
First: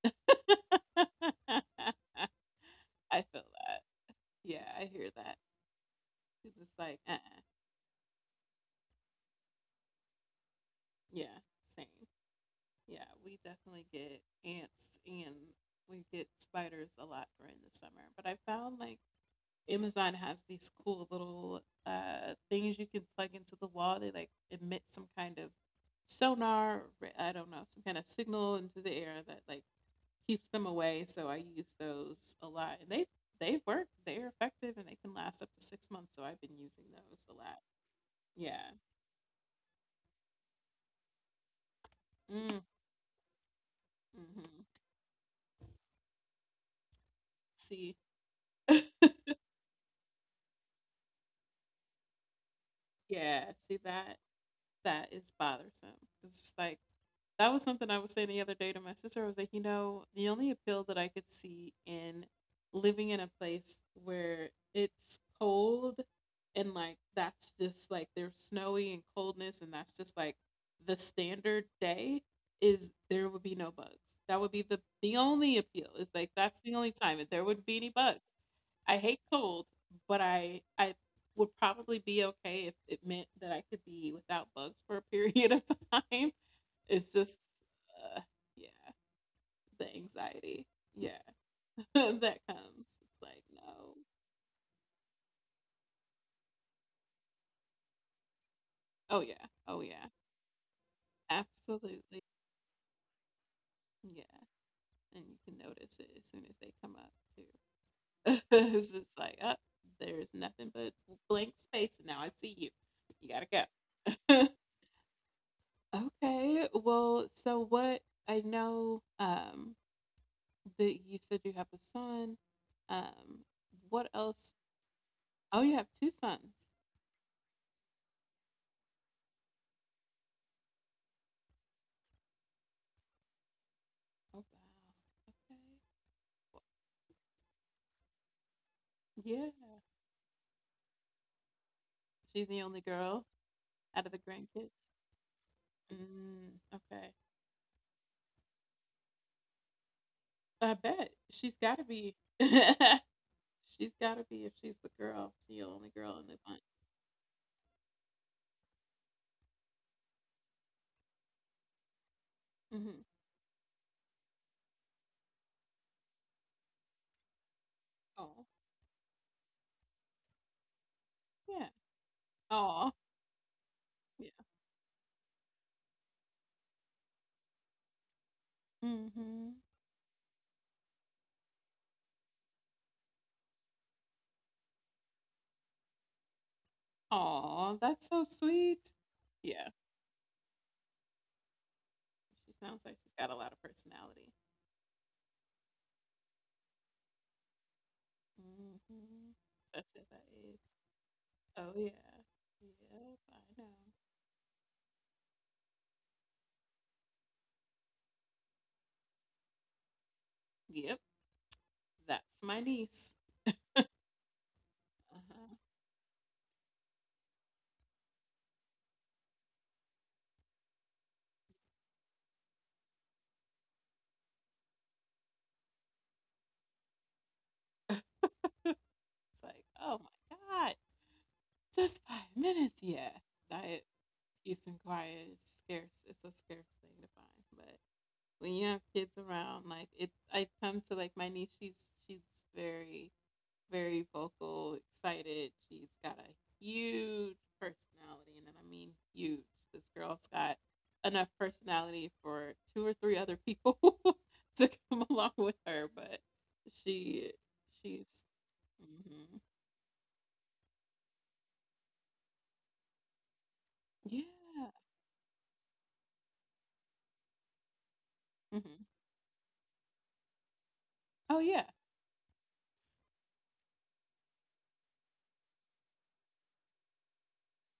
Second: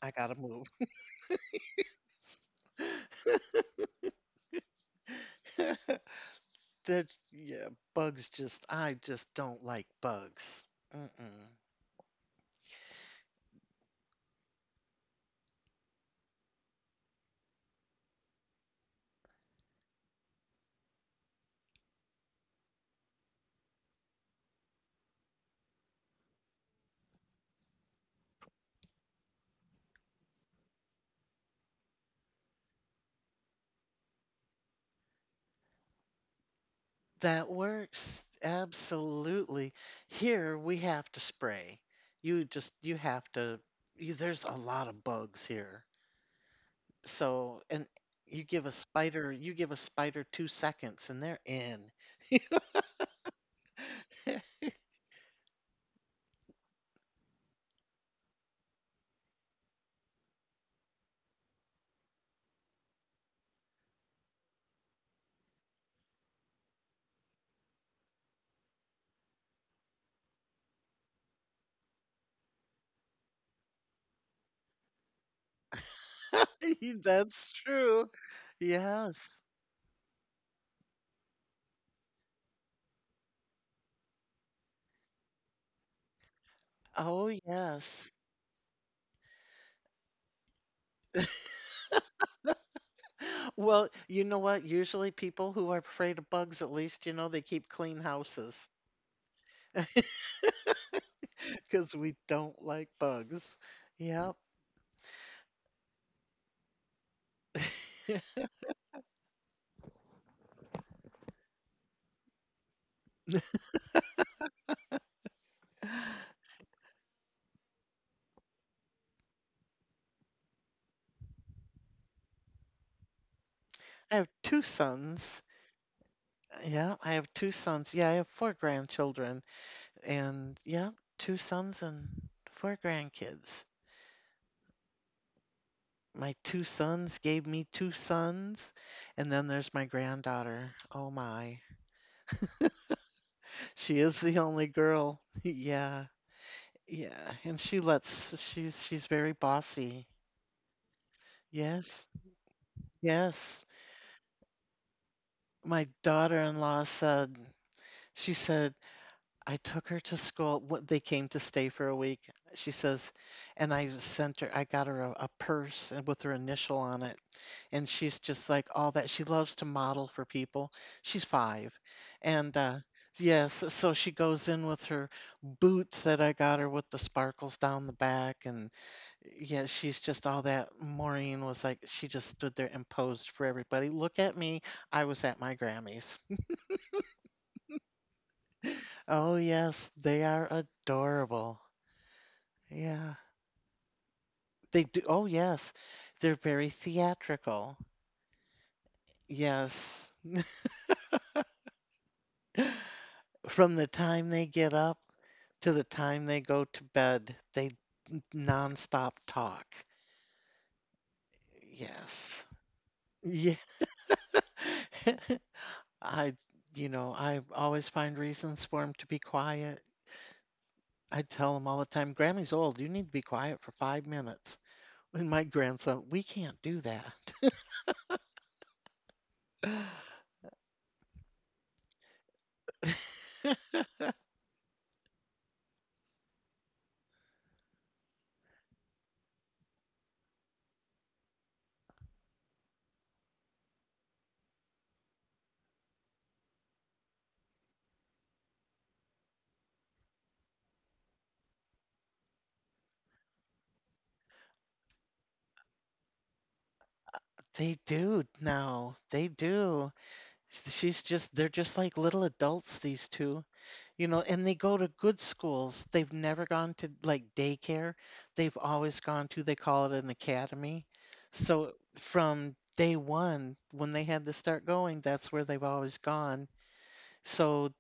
Speaker 2: I gotta move."
Speaker 1: I feel that, yeah, I hear that. It's just like, uh,
Speaker 2: There's,
Speaker 1: uh
Speaker 2: yeah, bugs. Just I just don't like bugs.
Speaker 1: yeah,
Speaker 2: Mm-mm.
Speaker 1: same. Yeah, we definitely get ants, and we get spiders a lot during the summer. But I found like Amazon has these cool little things you can plug into the wall. They like emit some kind of sonar, I don't know, some kind of signal into the air that like keeps them away. So I use those a lot, and they work. They're effective, and they can last up to 6 months. So I've been using those a
Speaker 2: That
Speaker 1: lot.
Speaker 2: works.
Speaker 1: Yeah.
Speaker 2: Absolutely. Here we have to spray. You
Speaker 1: Mm-hmm.
Speaker 2: just. You have to. You, there's a lot of bugs here. So and
Speaker 1: See,
Speaker 2: you give a spider you give a spider 2 seconds and they're in.
Speaker 1: yeah, see that is bothersome. It's like that was something I was saying the other day to my sister. I was like, you know, the only appeal that I could see in living in a place where it's cold and like that's just like there's snowy and coldness, and that's just like the standard day is there would be no bugs. That would be the only appeal. Is like that's the only time that there
Speaker 2: That's
Speaker 1: wouldn't be any
Speaker 2: true.
Speaker 1: bugs. I hate
Speaker 2: Yes.
Speaker 1: cold, but I would probably be okay if it meant that I could be without bugs for a period of time. It's
Speaker 2: Oh,
Speaker 1: just
Speaker 2: yes.
Speaker 1: uh, yeah, the anxiety. Yeah. That comes. It's like
Speaker 2: Well,
Speaker 1: no.
Speaker 2: you know what? Usually people who are afraid of bugs, at least, you know, they keep clean houses
Speaker 1: Oh yeah. Oh yeah.
Speaker 2: because we
Speaker 1: Absolutely.
Speaker 2: don't like bugs.
Speaker 1: Yeah.
Speaker 2: Yep.
Speaker 1: And you can notice it as soon as they come up too. It's just like, oh, there's nothing but blank space, and now I see you. You gotta go. Okay. Well, so what, I know that you said you have a son. Um what
Speaker 2: I have
Speaker 1: else?
Speaker 2: 2 sons.
Speaker 1: Oh, you have two sons.
Speaker 2: Yeah, I have 2 sons. Yeah, I have 4 grandchildren, and yeah, 2 sons and 4 grandkids.
Speaker 1: Oh wow. Okay.
Speaker 2: My
Speaker 1: Well,
Speaker 2: 2 sons gave me 2 sons, and
Speaker 1: yeah.
Speaker 2: then there's my granddaughter. Oh my.
Speaker 1: She's the only girl
Speaker 2: She
Speaker 1: out of the
Speaker 2: is the only
Speaker 1: grandkids.
Speaker 2: girl. Yeah.
Speaker 1: Mm, okay.
Speaker 2: Yeah, and she lets she's very bossy.
Speaker 1: I bet she's got to
Speaker 2: Yes.
Speaker 1: be.
Speaker 2: Yes.
Speaker 1: She's got to be if she's the girl, she's the
Speaker 2: My
Speaker 1: only girl in the bunch.
Speaker 2: daughter-in-law said, she said, I took her to school. What they came to stay for a week. She
Speaker 1: Mhm.
Speaker 2: says, and I sent her. I got her a purse and with her initial on it, and she's
Speaker 1: Oh.
Speaker 2: just like all that. She loves to model for people. She's
Speaker 1: Yeah.
Speaker 2: five, and
Speaker 1: Oh.
Speaker 2: yes, so she
Speaker 1: Yeah.
Speaker 2: goes in with her boots that I got her with the sparkles down the back, and
Speaker 1: Mhm.
Speaker 2: yeah, she's just all that. Maureen was like, she just stood there and posed for everybody. Look at me. I was at my Grammys.
Speaker 1: Oh, that's so sweet.
Speaker 2: Oh
Speaker 1: Yeah.
Speaker 2: yes, they are adorable.
Speaker 1: She sounds like she's
Speaker 2: Yeah.
Speaker 1: got a lot of personality.
Speaker 2: They do oh, yes. They're very theatrical.
Speaker 1: Mm-hmm. Such as
Speaker 2: Yes.
Speaker 1: I is. Oh yeah. Yep, I know.
Speaker 2: From the time they get up to the time they go to bed, they nonstop talk.
Speaker 1: Yep, that's
Speaker 2: Yes.
Speaker 1: my niece.
Speaker 2: Yeah.
Speaker 1: Uh-huh.
Speaker 2: I, I always find reasons for him to be quiet. I tell him all the time, Grammy's old. You need to be quiet for 5 minutes. And my grandson, we can't do that.
Speaker 1: It's like, oh my god, just 5 minutes. Yeah, diet, peace, and quiet is scarce. It's a scarce thing to find. But when you have kids around, like it, I come to like my niece. She's very vocal, excited. She's got a huge personality, and I mean huge. This girl's got enough personality for two or three other people to come along with her, but she
Speaker 2: They do
Speaker 1: she's
Speaker 2: now. They
Speaker 1: hmm
Speaker 2: do. She's just, they're just like little adults, these two, you know, and they
Speaker 1: yeah.
Speaker 2: go to good schools. They've never gone to like daycare. They've
Speaker 1: Hmm.
Speaker 2: always gone to, they call it an academy.
Speaker 1: Oh yeah.
Speaker 2: So from day one, when they had to start going, that's where they've always gone. So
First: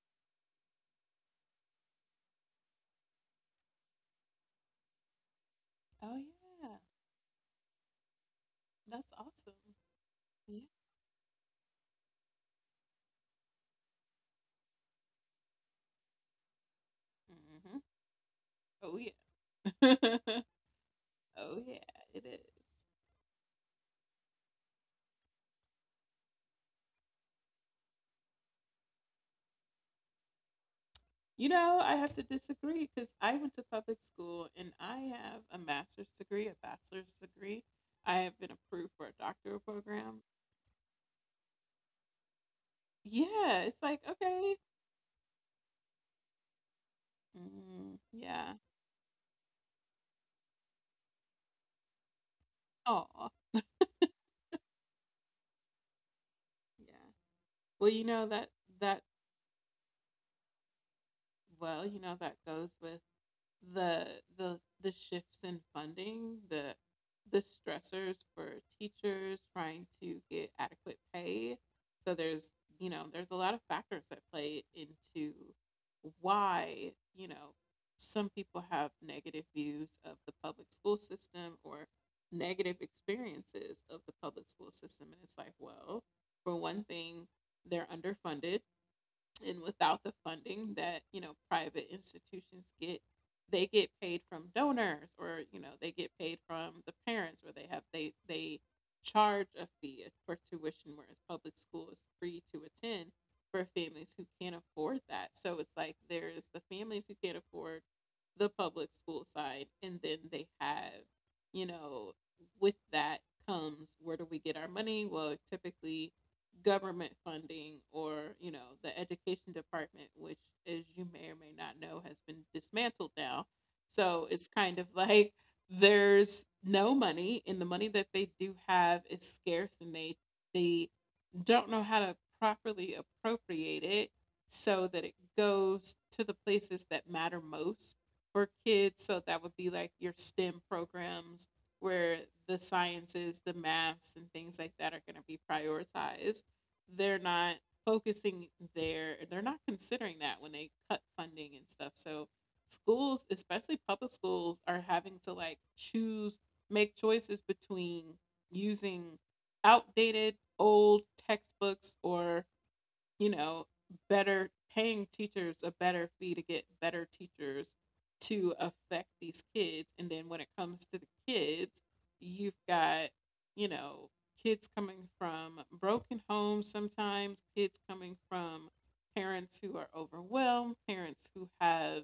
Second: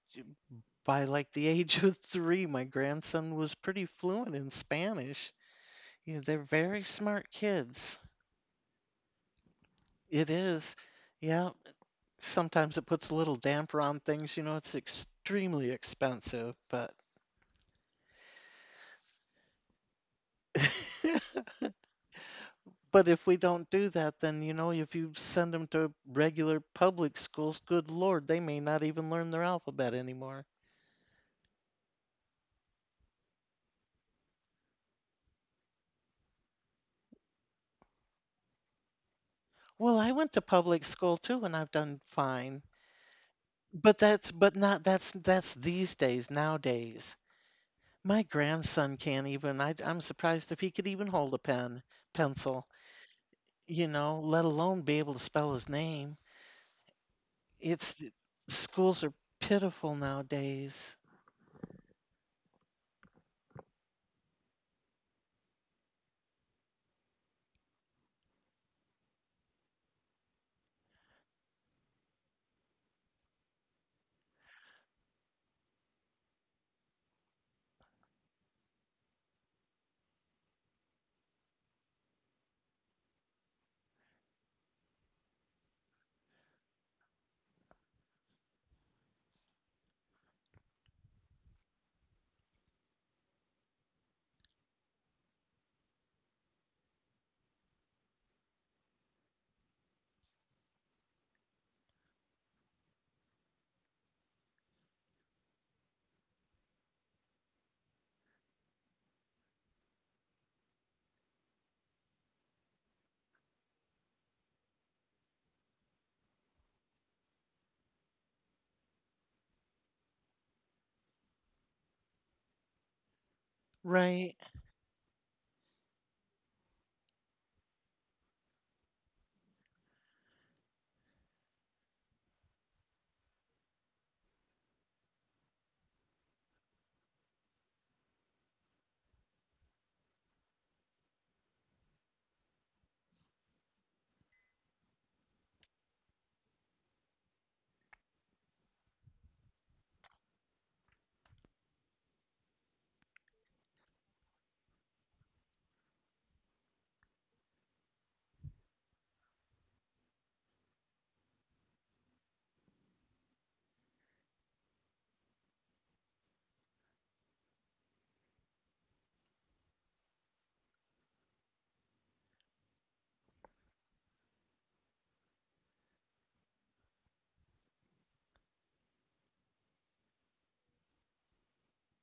Speaker 2: by like the age of three, my grandson was pretty fluent in Spanish. You know,
Speaker 1: Oh
Speaker 2: they're
Speaker 1: yeah.
Speaker 2: very smart kids.
Speaker 1: That's awesome.
Speaker 2: It
Speaker 1: Yeah.
Speaker 2: is. Yeah, sometimes it puts a little damper on things. You know, it's extremely expensive, but
Speaker 1: Hmm. Oh yeah. Oh yeah. It is.
Speaker 2: but if we don't do that, then you know, if you send them to regular public schools, good lord, they may not even learn their alphabet anymore.
Speaker 1: You know, I have to disagree because I went to public school, and I have a master's degree, a bachelor's degree. I have been approved for a doctoral
Speaker 2: Well, I
Speaker 1: program.
Speaker 2: went to public school too, and I've done fine.
Speaker 1: Yeah, it's
Speaker 2: But
Speaker 1: like
Speaker 2: that's,
Speaker 1: okay,
Speaker 2: but not, that's these days nowadays.
Speaker 1: mm,
Speaker 2: My
Speaker 1: yeah,
Speaker 2: grandson can't even. I'm surprised if he could even hold a pen, pencil.
Speaker 1: oh,
Speaker 2: You know, let alone be able to spell his name.
Speaker 1: yeah. Well,
Speaker 2: It's
Speaker 1: you know that that
Speaker 2: Schools are pitiful nowadays.
Speaker 1: well, you know that goes with the the shifts in funding, the stressors for teachers trying to get adequate pay. So there's, you know, there's a lot of factors that play into why, you know, some people have negative views of the public school system or negative experiences of the public school system, and it's like, well, for one thing, they're underfunded. And without the funding that, you know, private institutions get, they get paid from donors, or, you know, they get paid from the parents, or they have they charge a fee for tuition, whereas public school is free to attend for families who can't afford that. So it's like there's the families who can't afford the public school side, and then they have, you know, with that comes, where do we get our money? Well, typically government funding or, you know, the education department, which, as you may or may not know, has been dismantled now. So
Speaker 2: Right.
Speaker 1: it's kind of like there's no money, and the money that they do have is scarce, and they don't know how to properly appropriate it so that it goes to the places that matter most for kids. So that would be like your STEM programs where the sciences, the maths, and things like that are going to be prioritized. They're not focusing there. They're not considering that when they cut funding and stuff. So schools, especially public schools, are having to like choose, make choices between using outdated old textbooks, or, you know, better paying teachers a better fee to get better teachers to affect these kids. And then when it comes to the kids, you've got, you know, kids coming from broken homes sometimes, kids coming from parents who are overwhelmed, parents who have,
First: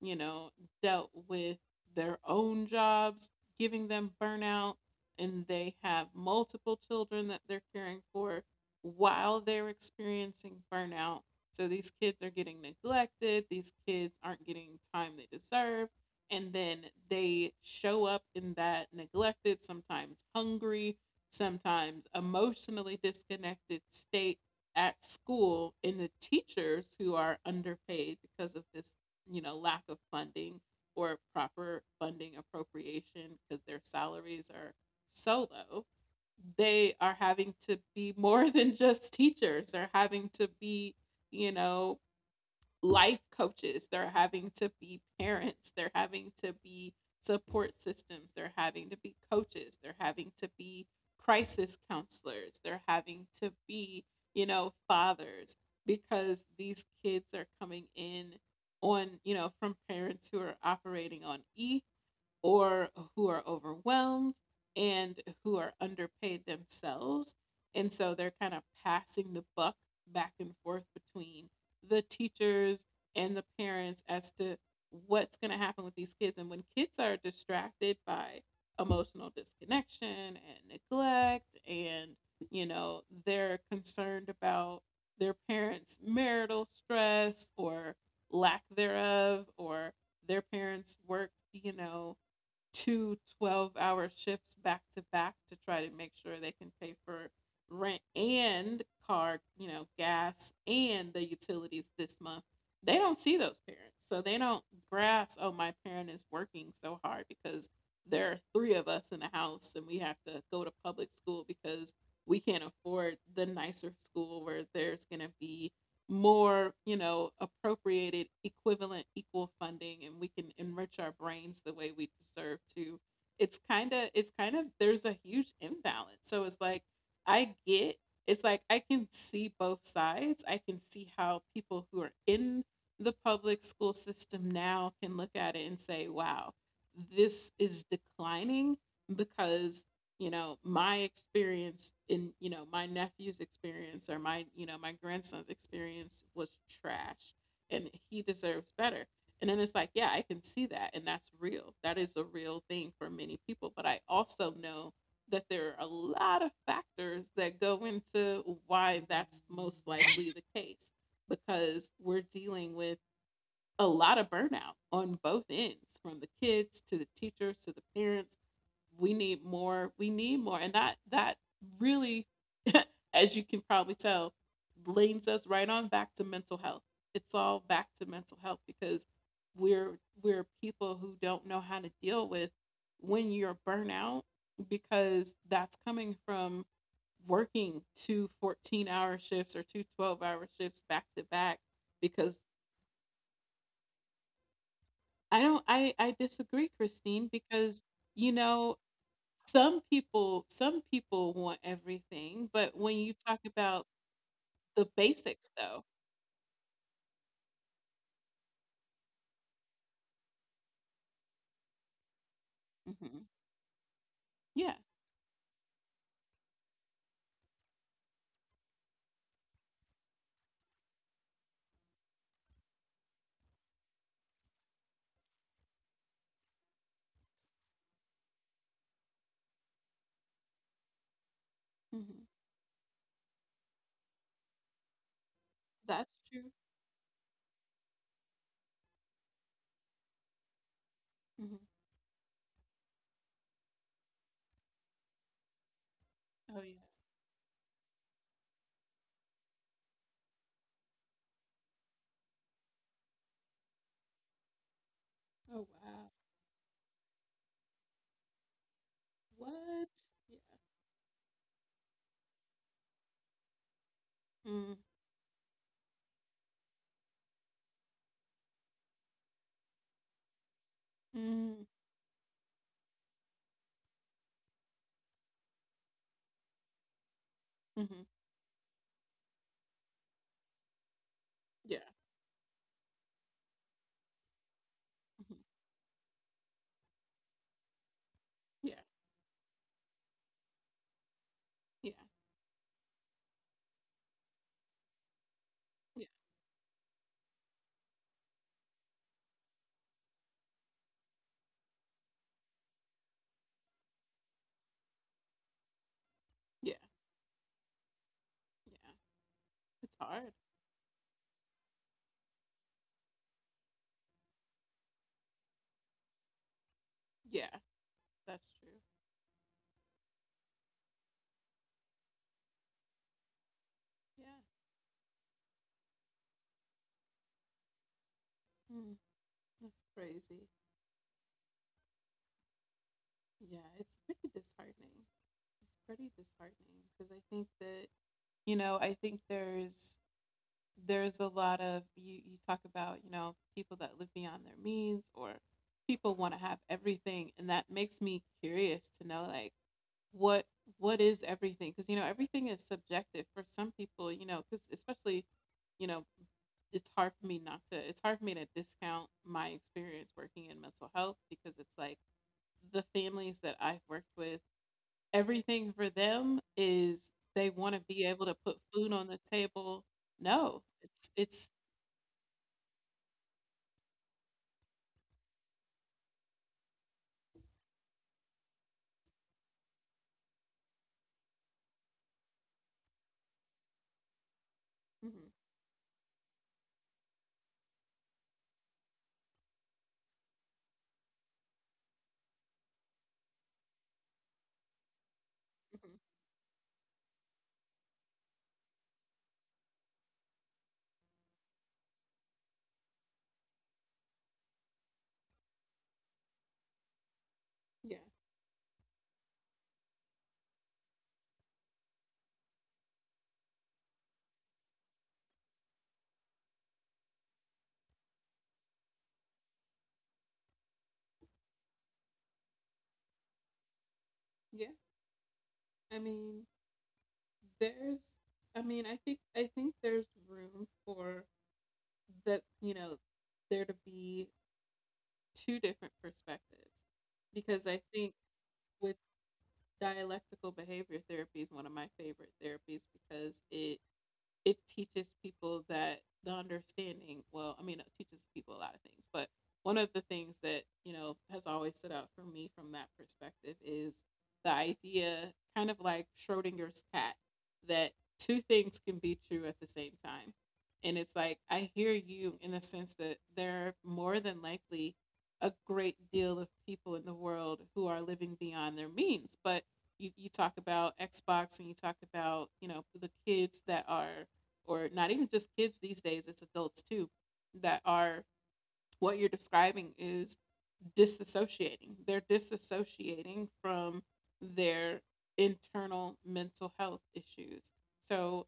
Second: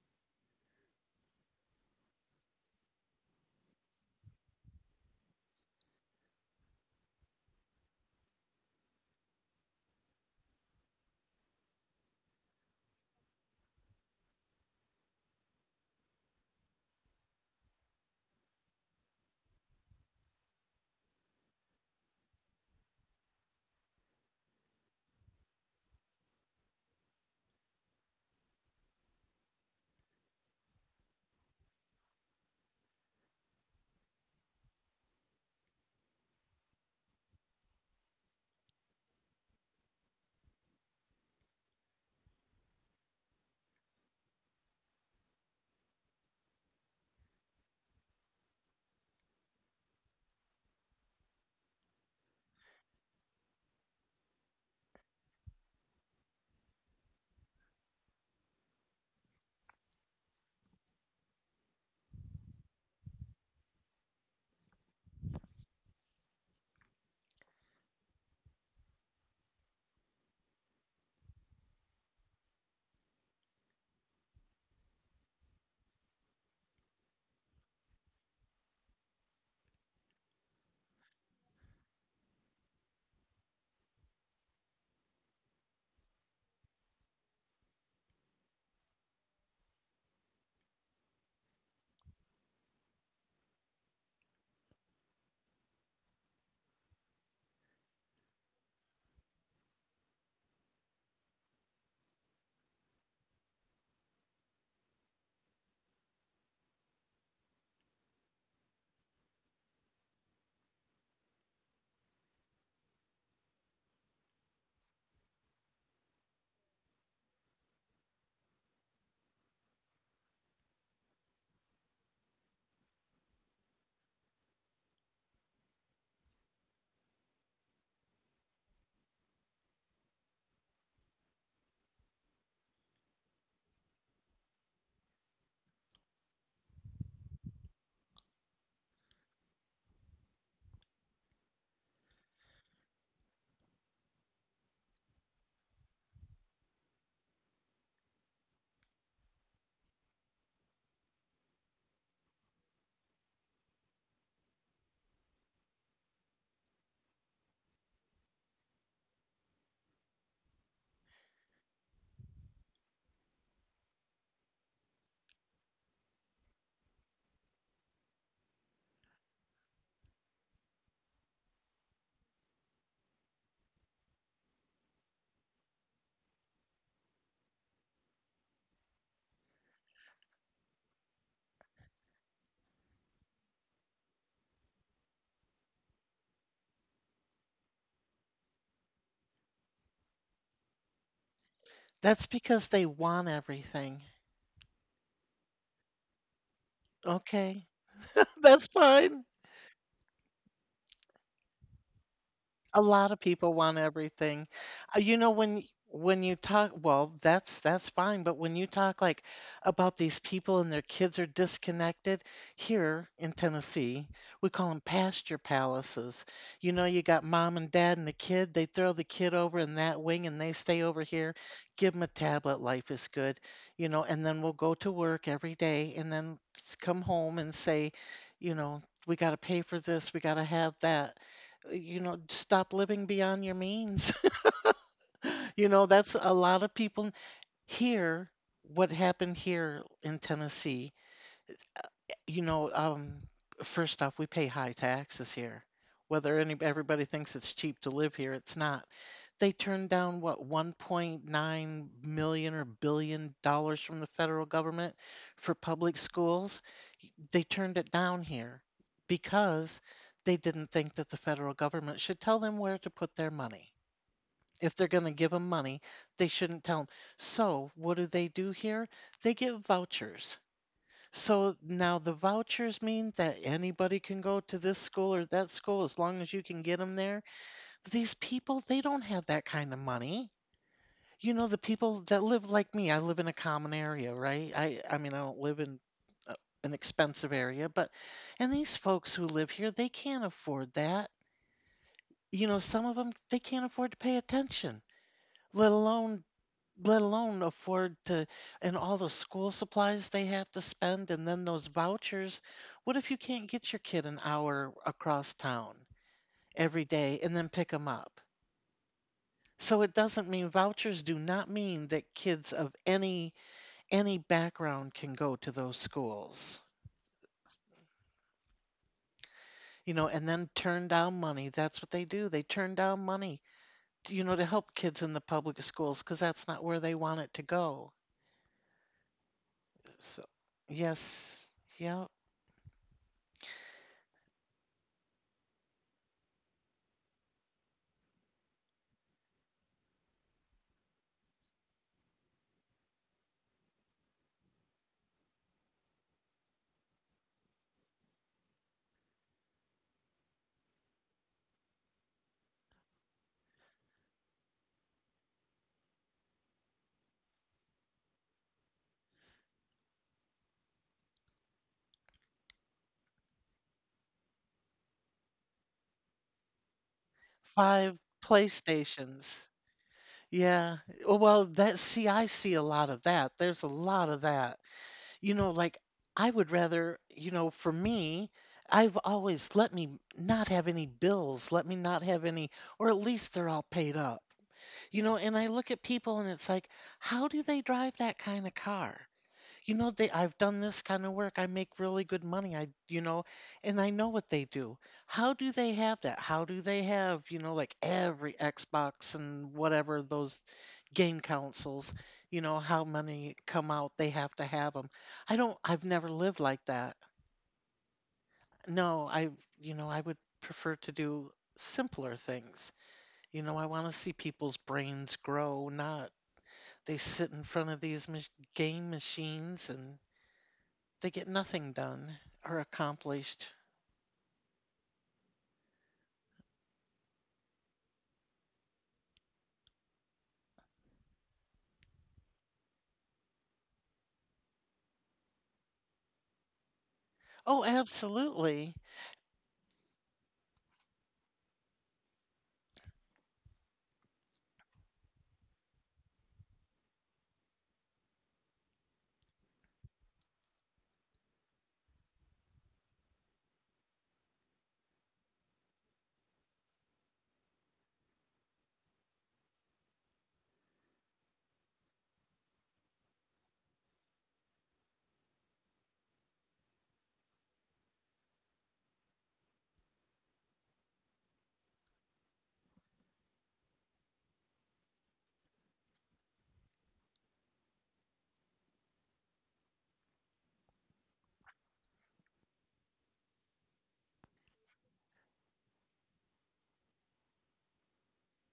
Speaker 1: you know, dealt with their own jobs giving them burnout, and they have multiple children that they're caring for while they're experiencing burnout. So these kids are getting neglected, these kids aren't getting time they deserve, and then they show up in that neglected, sometimes hungry, sometimes emotionally disconnected state at school, and the teachers, who are underpaid because of this, you know, lack of funding or proper funding appropriation, because their salaries are so low, they are having to be more than just teachers. They're having to be, you know, life coaches. They're having to be parents. They're having to be support systems. They're having to be coaches. They're having to be crisis counselors. They're having to be, fathers because these kids are coming in on, from parents who are operating on E or who are overwhelmed and who are underpaid themselves. And so they're kind of passing the buck back and forth between the teachers and the parents as to what's going to happen with these kids. And when kids are distracted by emotional disconnection and neglect, and, they're concerned about their parents' marital stress or lack thereof, or their parents' work, 2-hour shifts back to back to try to make sure they can pay for rent and car, gas and the utilities this month. They don't see those parents. So they don't grasp, oh, my parent is working so hard because there are three of us in the house and we have to go to public school because we can't afford the nicer school where there's going to be more, appropriated, equivalent, equal funding, and we can enrich our brains the way we deserve to. It's kind of there's a huge imbalance, so it's like I get, it's like I can see both sides. I can see how people who are in the public school system now can look at it and say, wow, this is declining because, my experience in, my nephew's experience, or my, my grandson's experience was trash and he deserves better. And then it's like, yeah, I can see that, and that's real. That is a real thing for many people, but I also know that there are a lot of factors that go into why that's most likely the case, because we're dealing with a lot of burnout on both ends, from the kids to the teachers to the parents. We need more, we need more. And that really as you can probably tell leans us right on back to mental health. It's all back to mental health because we're we're people who don't know how to deal with when you're burnout, because that's coming from working two 14-hour shifts or two 12-hour shifts back to back,
Speaker 2: That's
Speaker 1: because
Speaker 2: because they want everything.
Speaker 1: I don't I disagree, Christine,
Speaker 2: Okay.
Speaker 1: because, you
Speaker 2: That's
Speaker 1: know
Speaker 2: fine.
Speaker 1: some people want everything, but
Speaker 2: A
Speaker 1: when
Speaker 2: lot
Speaker 1: you
Speaker 2: of
Speaker 1: talk
Speaker 2: people want
Speaker 1: about
Speaker 2: everything.
Speaker 1: the
Speaker 2: You know,
Speaker 1: basics
Speaker 2: when
Speaker 1: though.
Speaker 2: when you talk, well, that's fine, but when you talk like about these people and their kids are disconnected, here
Speaker 1: Mhm.
Speaker 2: in Tennessee, we call
Speaker 1: Yeah.
Speaker 2: them pasture palaces. You know, you got mom and dad and the kid, they throw the kid over in that wing and they stay over here. Give them a tablet, life is good, you know, and then we'll go to work every day and then come home and say, you know, we got to pay for this, we got to have that, you know,
Speaker 1: Mhm.
Speaker 2: stop living beyond your means. You know, that's
Speaker 1: That's
Speaker 2: a
Speaker 1: true.
Speaker 2: lot of people here. What happened here in Tennessee?
Speaker 1: Mhm.
Speaker 2: You know, first off, we pay high taxes here. Whether any
Speaker 1: Oh yeah.
Speaker 2: everybody thinks it's cheap to live here, it's not. They turned down what 1.9 million or billion dollars from the federal government for
Speaker 1: Oh
Speaker 2: public
Speaker 1: wow.
Speaker 2: schools. They turned it down here because
Speaker 1: What?
Speaker 2: they
Speaker 1: Yeah.
Speaker 2: didn't think that the federal government should tell them where to put their money.
Speaker 1: Mm,
Speaker 2: If they're going to give them money, they shouldn't tell them. So, what do they do here? They give vouchers. So
Speaker 1: mm,
Speaker 2: now the vouchers mean that anybody can go to this school or that school as long as you can get them there. But
Speaker 1: mm-hmm.
Speaker 2: these people, they don't have that kind of money. You know, the
Speaker 1: Yeah.
Speaker 2: people that live like me, I live in a common area, right? I mean, I don't
Speaker 1: Hmm.
Speaker 2: live in uh, an expensive area, but, and these
Speaker 1: Yeah.
Speaker 2: folks who live here, they can't afford that.
Speaker 1: Yeah.
Speaker 2: You know, some of them, they can't afford to pay attention, let
Speaker 1: Yeah.
Speaker 2: alone let alone afford to, and all the school supplies they have to spend, and then those vouchers. What if you can't get your kid an hour across town
Speaker 1: Yeah.
Speaker 2: every day and then pick them up?
Speaker 1: Yeah.
Speaker 2: So it
Speaker 1: It's
Speaker 2: doesn't
Speaker 1: hard.
Speaker 2: mean vouchers do not mean that kids of any background can go to those schools.
Speaker 1: Yeah. That's true.
Speaker 2: You know, and then turn down money. That's what they do. They turn down money, you know,
Speaker 1: Yeah.
Speaker 2: to help kids in the public schools because that's not where they want it to go.
Speaker 1: Mm, that's
Speaker 2: So,
Speaker 1: crazy.
Speaker 2: yes. Yeah.
Speaker 1: Yeah. It's pretty disheartening. It's pretty disheartening because I think that, I think there's a lot of, you talk about, people that live beyond their means, or people want to have everything, and that makes me curious to know, like, what what is everything, because, everything is subjective for some people, because, especially, you know it's hard for me not to it's hard for me to discount my experience working in mental health, because it's like the families that I've worked with, everything for them is they want to
Speaker 2: 5
Speaker 1: be able to put food on the
Speaker 2: PlayStations.
Speaker 1: table. No,
Speaker 2: Yeah.
Speaker 1: it's
Speaker 2: Oh, well,
Speaker 1: it's
Speaker 2: I see a lot of that. There's a lot of that. You know, like I would rather, you know, for me, I've always let me not have any bills, let me not have any, or at least they're all paid up. You know,
Speaker 1: mhm.
Speaker 2: and I look at people, and it's like, how do they drive that kind of car? You know, they I've done this kind of work. I make really good money. I you know And I know what they do. How do they
Speaker 1: Mhm.
Speaker 2: have that? How do they have, you know, like every Xbox and whatever those game consoles. You know, how many come out? They have to have them. I don't. I've never lived like that.
Speaker 1: Yeah,
Speaker 2: No, I you know I would prefer to do simpler things. You know, I want to see people's brains grow, not they sit in front of these game machines, and they get nothing done or accomplished.
Speaker 1: yeah. I mean, there's. I mean, I think there's room for the, there to be two different perspectives,
Speaker 2: Oh,
Speaker 1: because I think
Speaker 2: absolutely.
Speaker 1: with dialectical behavior therapy is one of my favorite therapies, because it teaches people that the understanding, well, I mean, it teaches people a lot of things, but one of the things that, has always stood out for me from that perspective is the idea, kind of like schrodinger's cat, that two things can be true at the same time. And it's like I hear you in the sense that there are more than likely a great deal of people in the world who are living beyond their means, but, you talk about Xbox, and you talk about, the kids that are, or not even just kids these days, it's adults too, that are, what you're describing is disassociating. They're disassociating from their internal mental health issues. So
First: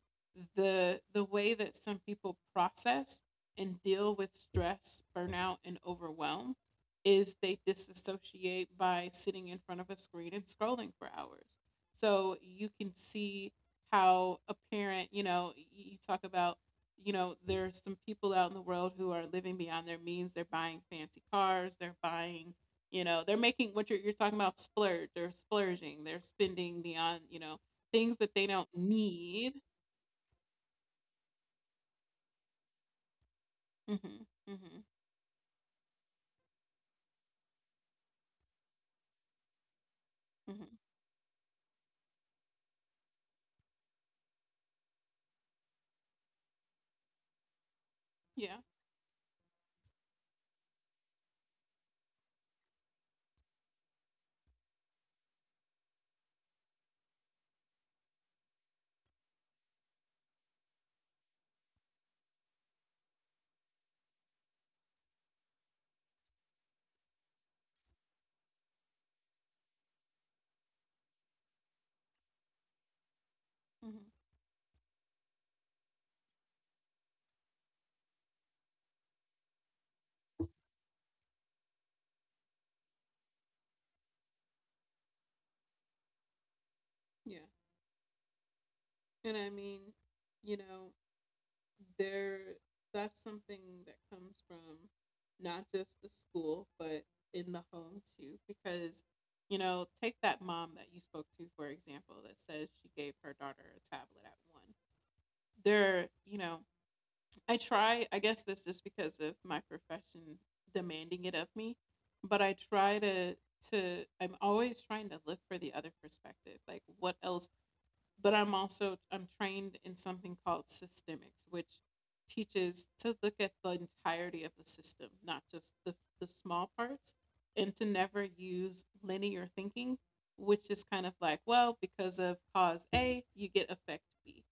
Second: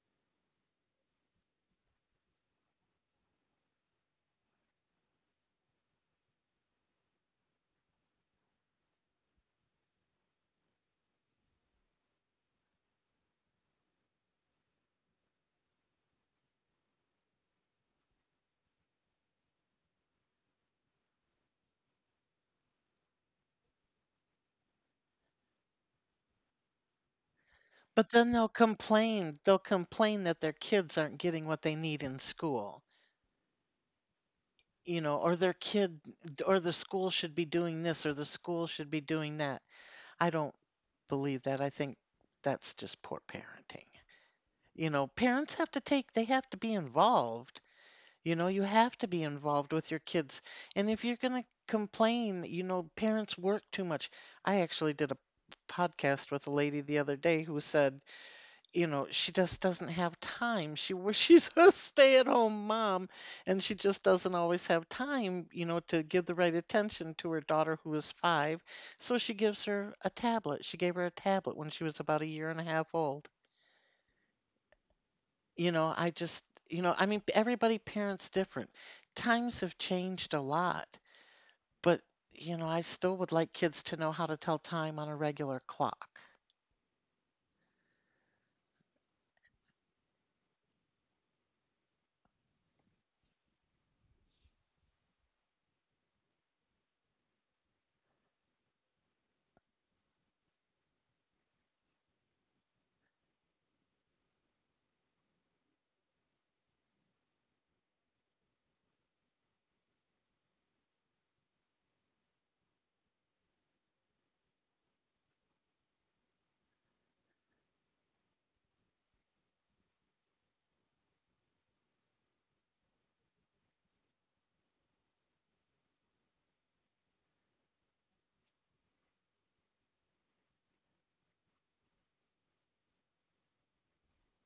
Speaker 1: the way that some people process and deal with stress, burnout, and overwhelm is they disassociate by sitting in front of a screen and scrolling for hours. So you can see how a parent, you talk about, there are some people out in the world who are living beyond their means. They're buying fancy cars. They're buying, they're making what you're, talking about splurge. They're splurging. They're spending beyond,
Speaker 2: But
Speaker 1: things that
Speaker 2: then
Speaker 1: they
Speaker 2: they'll
Speaker 1: don't
Speaker 2: complain.
Speaker 1: need.
Speaker 2: They'll complain that their kids aren't getting what they need in school,
Speaker 1: Hmm. Hmm.
Speaker 2: or their kid or the school should be doing this or the school should be doing that. I don't
Speaker 1: Hmm.
Speaker 2: believe that. I think that's just poor parenting. You know, parents have to take, they have to be involved.
Speaker 1: Yeah.
Speaker 2: You have to be involved with your kids. And if you're going to complain, parents work too much. I actually did a podcast with a lady the other day who said, she just doesn't have time. She's a stay-at-home mom and she just doesn't always have time, to give the right attention to her daughter who is 5. So she gives her a tablet. She gave her a tablet when she was about a year and a half old.
Speaker 1: Hmm.
Speaker 2: You know, I just you know, I mean, everybody parents different. Times have changed a lot, but, I still would like kids to know how to tell time on a regular clock.
Speaker 1: Yeah. And I mean, you know, there that's something that comes from not just the school but in the home too, because, take that mom that you spoke to for example, that says she gave her daughter a tablet at one, there, I guess this just because of my profession demanding it of me, but I'm always trying to look for the other perspective, like what else. But I'm also, I'm trained in something called systemics, which teaches to look at the entirety of the system, not just the, small parts, and to never use linear thinking, which is kind of like, well, because of cause A, you get effect B.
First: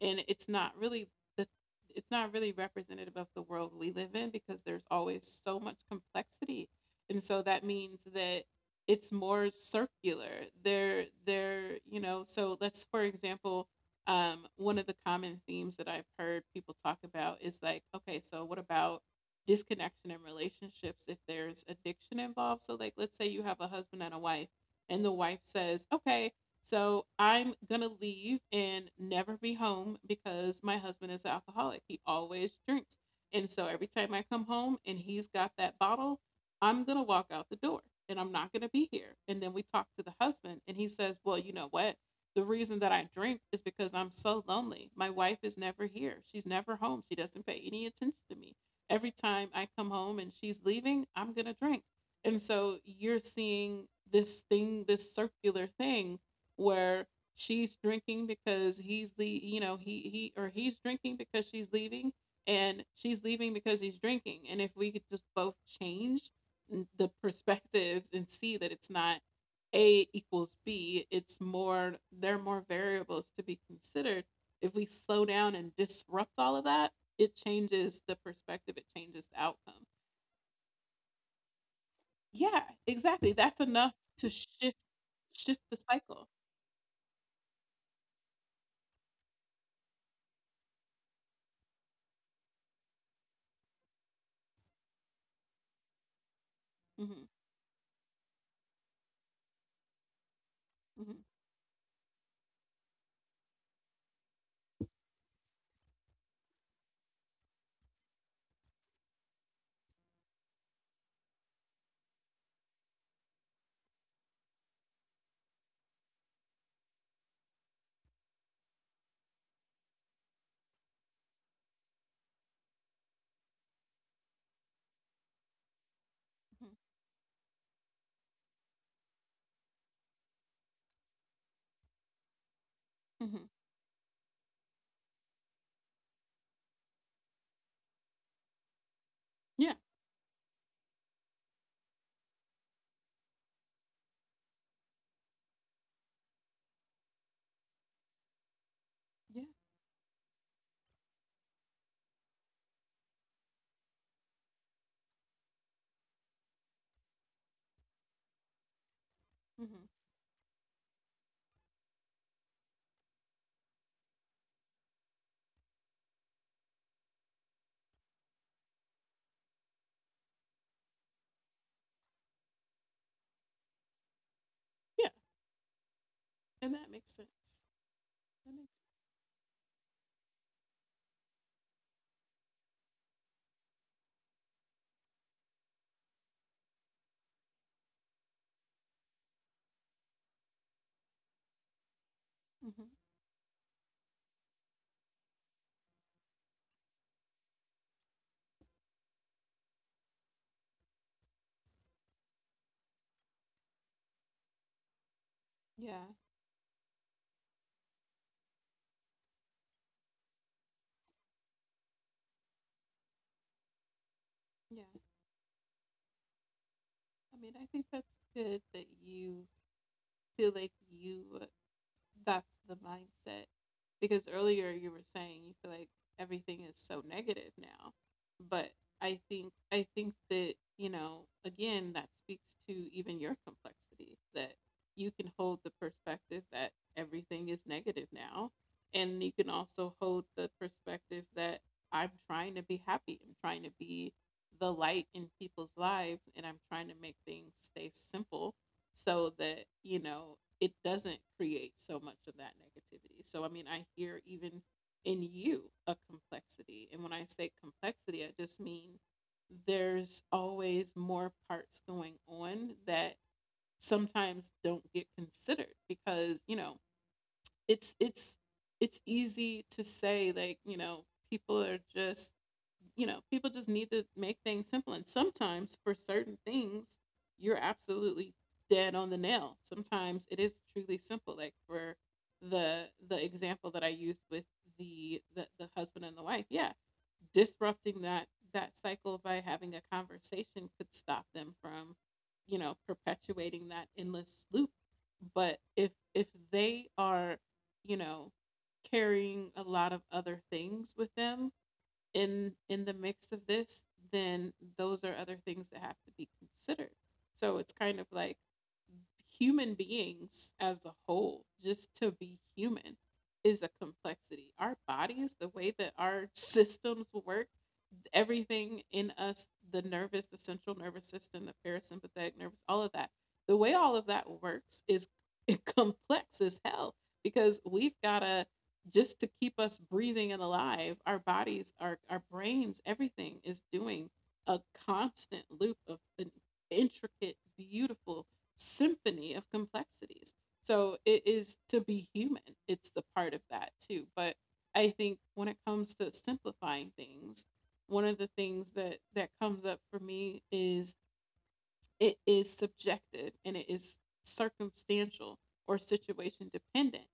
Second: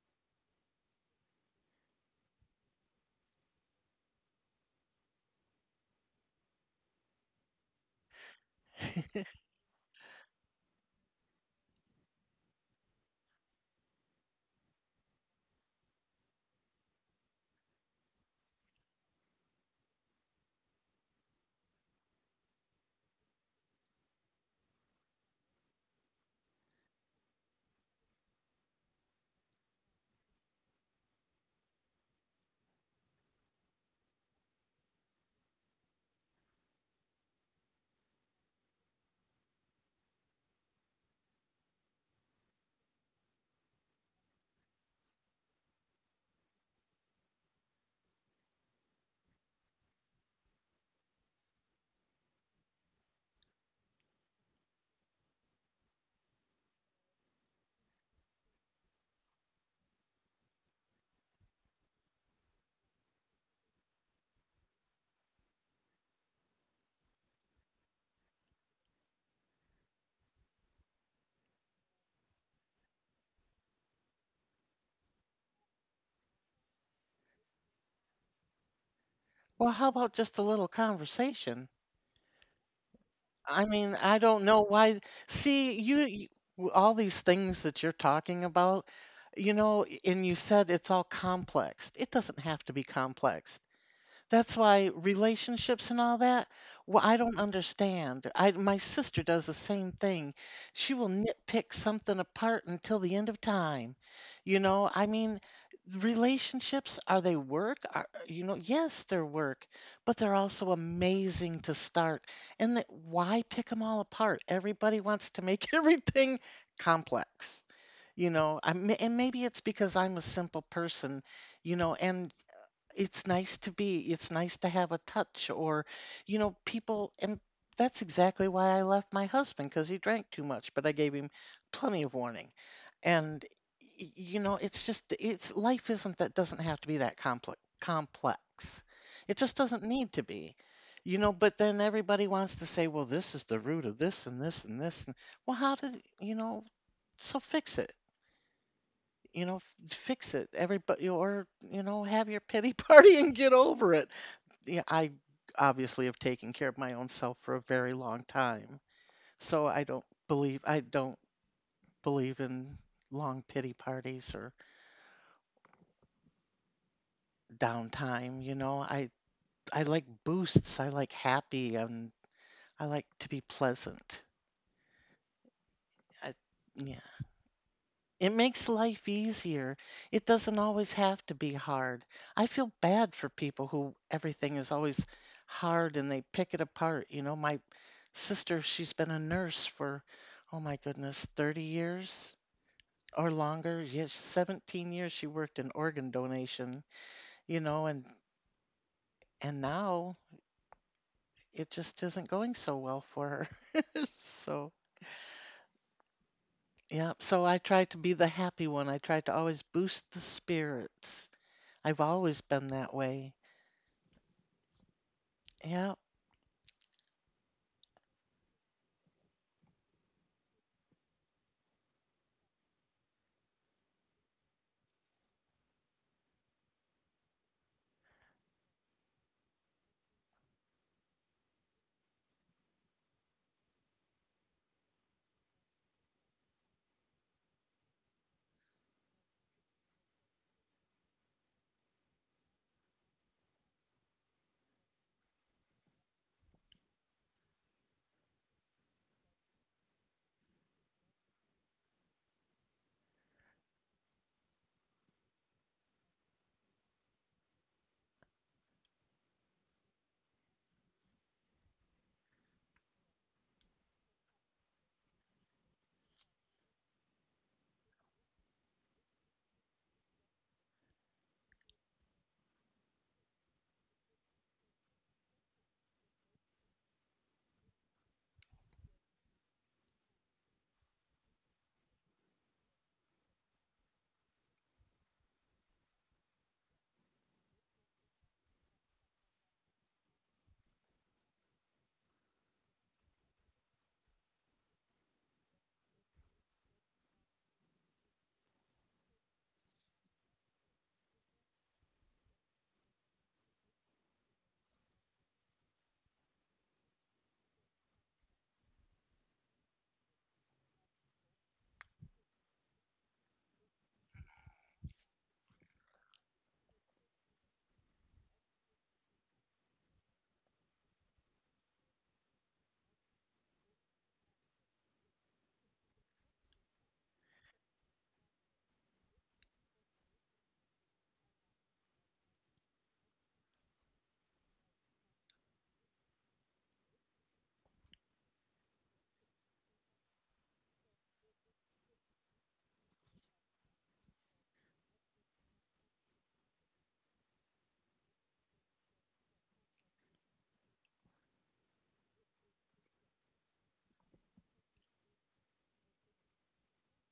Speaker 1: And it's not really the, it's not really representative of the world we live in, because there's always so much complexity. And so that means that it's more circular. They're you know So let's, for example, one of the common themes that I've heard people talk about is like, okay, so what about disconnection in relationships if there's addiction involved? So, like, let's say you have a husband and a wife, and the wife says, okay, so I'm gonna leave and never be home because my husband is an alcoholic. He always drinks. And so every time I come home and he's got that bottle, I'm going to walk out the door and I'm not going to be here. And then we talk to the husband and he says, well, you know what? The reason that I drink is because I'm so lonely. My wife is never here. She's never home. She doesn't pay any attention to me. Every time I come home and she's leaving, I'm going to drink. And so you're seeing this thing, this circular thing, where she's drinking because he's the, or he's drinking because she's leaving, and she's leaving because he's drinking. And if we could just both change the perspectives and see that it's not A equals B. It's more, there are more variables to be considered. If we slow down and disrupt all of that, it changes the perspective, it changes the
Speaker 2: Well, how
Speaker 1: outcome.
Speaker 2: about just a little conversation?
Speaker 1: Yeah, exactly. That's
Speaker 2: I
Speaker 1: enough
Speaker 2: mean, I
Speaker 1: to
Speaker 2: don't know
Speaker 1: shift,
Speaker 2: why.
Speaker 1: the
Speaker 2: see, you you
Speaker 1: cycle.
Speaker 2: w all these things that you're talking about, and you said it's all complex. It doesn't have to be complex. That's why relationships and all that, well, I
Speaker 1: Hmm.
Speaker 2: don't understand. I my sister does the same thing. She will
Speaker 1: Hmm.
Speaker 2: nitpick something apart until the end of time. I mean, relationships, are they work? Yes, they're work, but they're also amazing to start. And that why pick them all apart? Everybody wants to make everything complex you know I and maybe it's because I'm a simple person. And it's nice to have a touch or
Speaker 1: Hmm.
Speaker 2: people. And that's exactly why I left my husband because he drank too much, but I gave him plenty of warning, and
Speaker 1: Hmm.
Speaker 2: it's life isn't, that doesn't have to be that complex. It just
Speaker 1: Yeah,
Speaker 2: doesn't need to be. But then everybody wants to say, well, this is the root of this and this and this, and, well, how did you know? So fix it.
Speaker 1: yeah.
Speaker 2: Fix it, everybody. Or have your pity party and get over it. Yeah, I obviously have taken care of my own self for a very long time. So I
Speaker 1: Hmm.
Speaker 2: don't believe I don't believe in long pity parties or downtime. I like boosts. I like happy and I like to be pleasant.
Speaker 1: Yeah,
Speaker 2: I,
Speaker 1: and that
Speaker 2: yeah.
Speaker 1: makes sense.
Speaker 2: It
Speaker 1: That
Speaker 2: makes
Speaker 1: makes
Speaker 2: life easier. It doesn't always have to be hard. I feel bad for people who everything is always hard and they pick it apart. My sister, she's been a nurse for, oh my goodness, 30 years
Speaker 1: Hmm.
Speaker 2: or longer. Yes, 17 years she worked in organ donation, you know, and and now it just isn't going so well for her. So,
Speaker 1: Yeah,
Speaker 2: yeah, so I try to be the happy one. I try to always boost the spirits. I've always been that way.
Speaker 1: yeah.
Speaker 2: Yeah,
Speaker 1: I mean, I think that's good that you feel like you that's the mindset, because earlier you were saying you feel like everything is so negative now. But I think that, again, that speaks to even your complexity, that you can hold the perspective that everything is negative now, and you can also hold the perspective that I'm trying to be happy. I'm trying to be the light in people's lives, and I'm trying to make things stay simple so that, it doesn't create so much of that negativity. So, I mean, I hear even in you a complexity. And when I say complexity, I just mean there's always more parts going on that sometimes don't get considered, because, it's, it's, it's easy to say, like, people are just, people just need to make things simple. And sometimes for certain things, you're absolutely dead on the nail. Sometimes it is truly simple. Like for the, example that I used with the husband and the wife, yeah, disrupting that cycle by having a conversation could stop them from, perpetuating that endless loop. But if, they are, you know, carrying a lot of other things with them in, the mix of this, then those are other things that have to be considered. So it's kind of like human beings as a whole, just to be human is a complexity. Our bodies, the way that our systems work, everything in us, the nervous, the central nervous system, the parasympathetic nervous, all of that. The way all of that works is complex as hell, because we've got to, just to keep us breathing and alive, our bodies, our brains, everything is doing a constant loop of an intricate, beautiful symphony of complexities. So it is to be human, it's the part of that too. But I think when it comes to simplifying things, one of the things that comes up for me is, it is subjective and it is circumstantial or situation dependent,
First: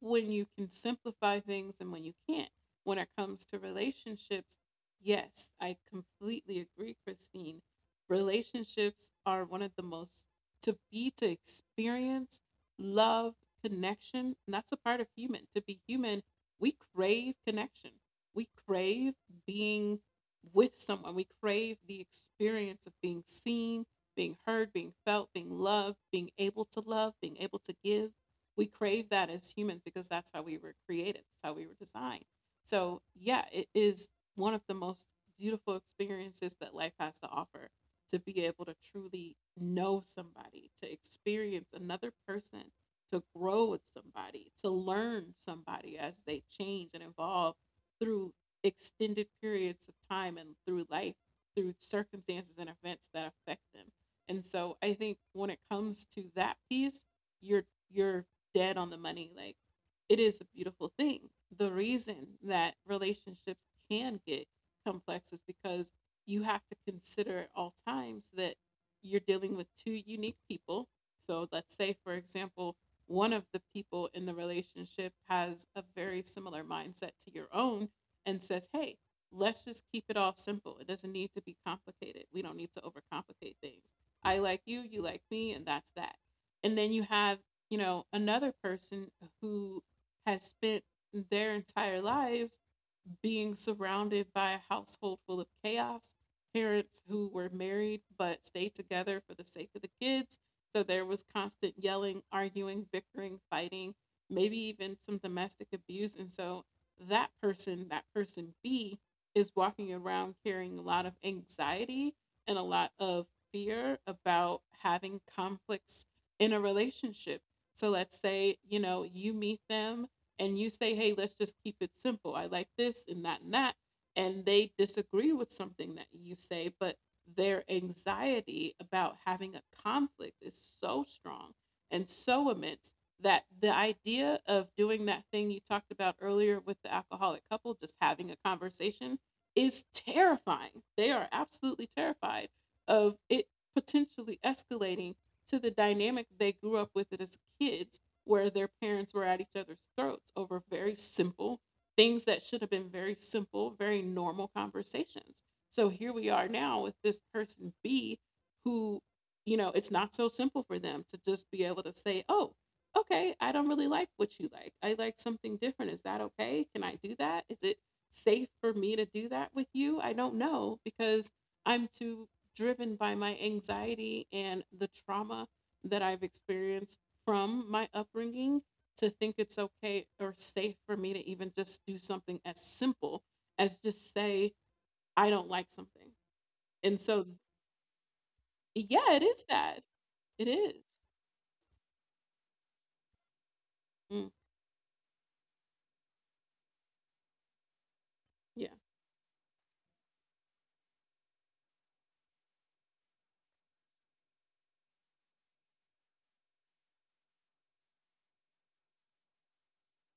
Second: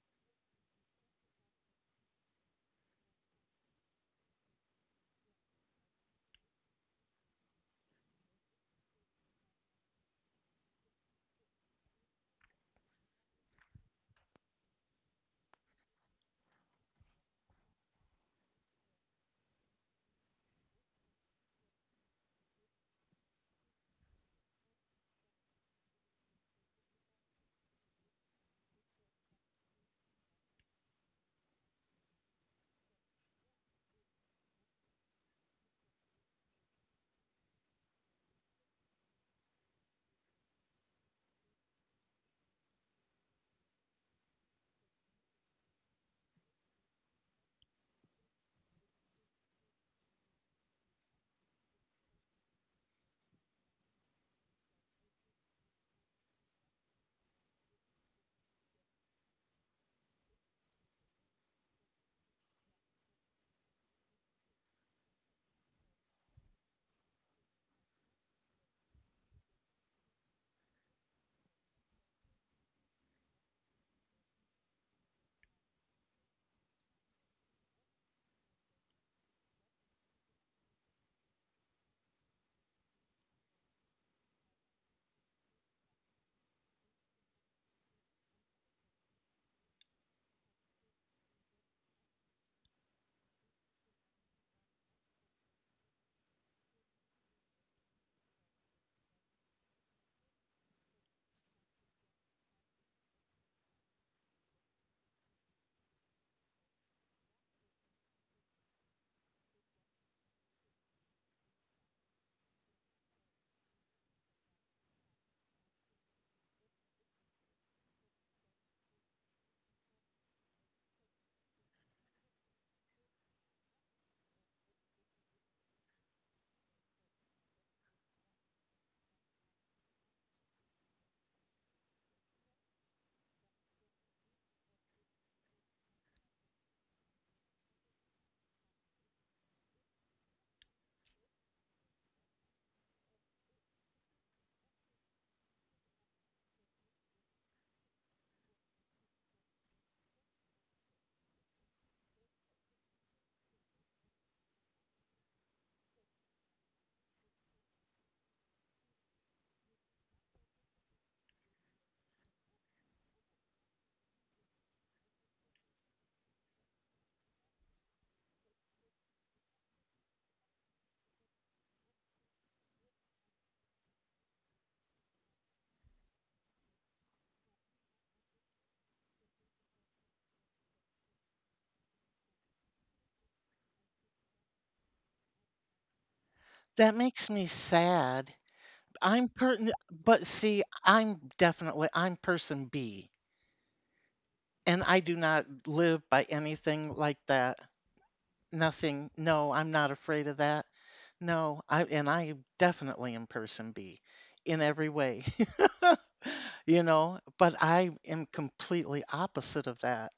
Speaker 1: when you can simplify things and when you can't. When it comes to relationships, yes, I completely agree, Christine. Relationships are one of the most, to be, to experience love, connection. And that's a part of human. To be human, we crave connection. We crave being with someone. We crave the experience of being seen, being heard, being felt, being loved, being able to love, being able to give. We crave that as humans because that's how we were created, that's how we were designed. So, yeah, it is one of the most beautiful experiences that life has to offer, to be able to truly know somebody, to experience another person, to grow with somebody, to learn somebody as they change and evolve through extended periods of time and through life, through circumstances and events that affect them. And so I think when it comes to that piece, you're you're dead on the money. Like, it is a beautiful thing. The reason that relationships can get complex is because you have to consider at all times that you're dealing with two unique people. So let's say, for example, one of the people in the relationship has a very similar mindset to your own and says, hey, let's just keep it all simple. It doesn't need to be complicated. We don't need to overcomplicate things. I like you like me, and that's that. And then you have, you know, another person who has spent their entire lives being surrounded by a household full of chaos, parents who were married but stayed together for the sake of the kids. So there was constant yelling, arguing, bickering, fighting, maybe even some domestic abuse. And so that person B, is walking around carrying a lot of anxiety and a lot of fear about having conflicts in a relationship. So let's say, you know, you meet them and you say, hey, let's just keep it simple. I like this and that and that. And they disagree with something that you say, but their anxiety about having a conflict is so strong and so immense that the idea of doing that thing you talked about earlier with the alcoholic couple, just having a conversation, is terrifying. They are absolutely terrified of it potentially escalating to the dynamic they grew up with it as kids, where their parents were at each other's throats over very simple things that should have been very simple, very normal conversations. So here we are now with this person B who, you know, it's not so simple for them to just be able to say, oh, okay, I don't really like what you like. I like something different. Is that okay? Can I do that? Is it safe for me to do that with you? I don't know, because I'm too driven by my anxiety and the trauma that I've experienced from my upbringing, to think it's okay or safe for me to even just do something as simple as just say I don't like something.
Speaker 2: that
Speaker 1: And so
Speaker 2: makes me sad.
Speaker 1: yeah, it
Speaker 2: I'm
Speaker 1: is
Speaker 2: per
Speaker 1: that.
Speaker 2: But
Speaker 1: It
Speaker 2: see,
Speaker 1: is.
Speaker 2: I'm definitely I'm person B,
Speaker 1: Mm,
Speaker 2: and I do not live by anything like that.
Speaker 1: yeah.
Speaker 2: Nothing. No, I'm not afraid of that. No, I definitely am person B in every way. But I am completely opposite of that.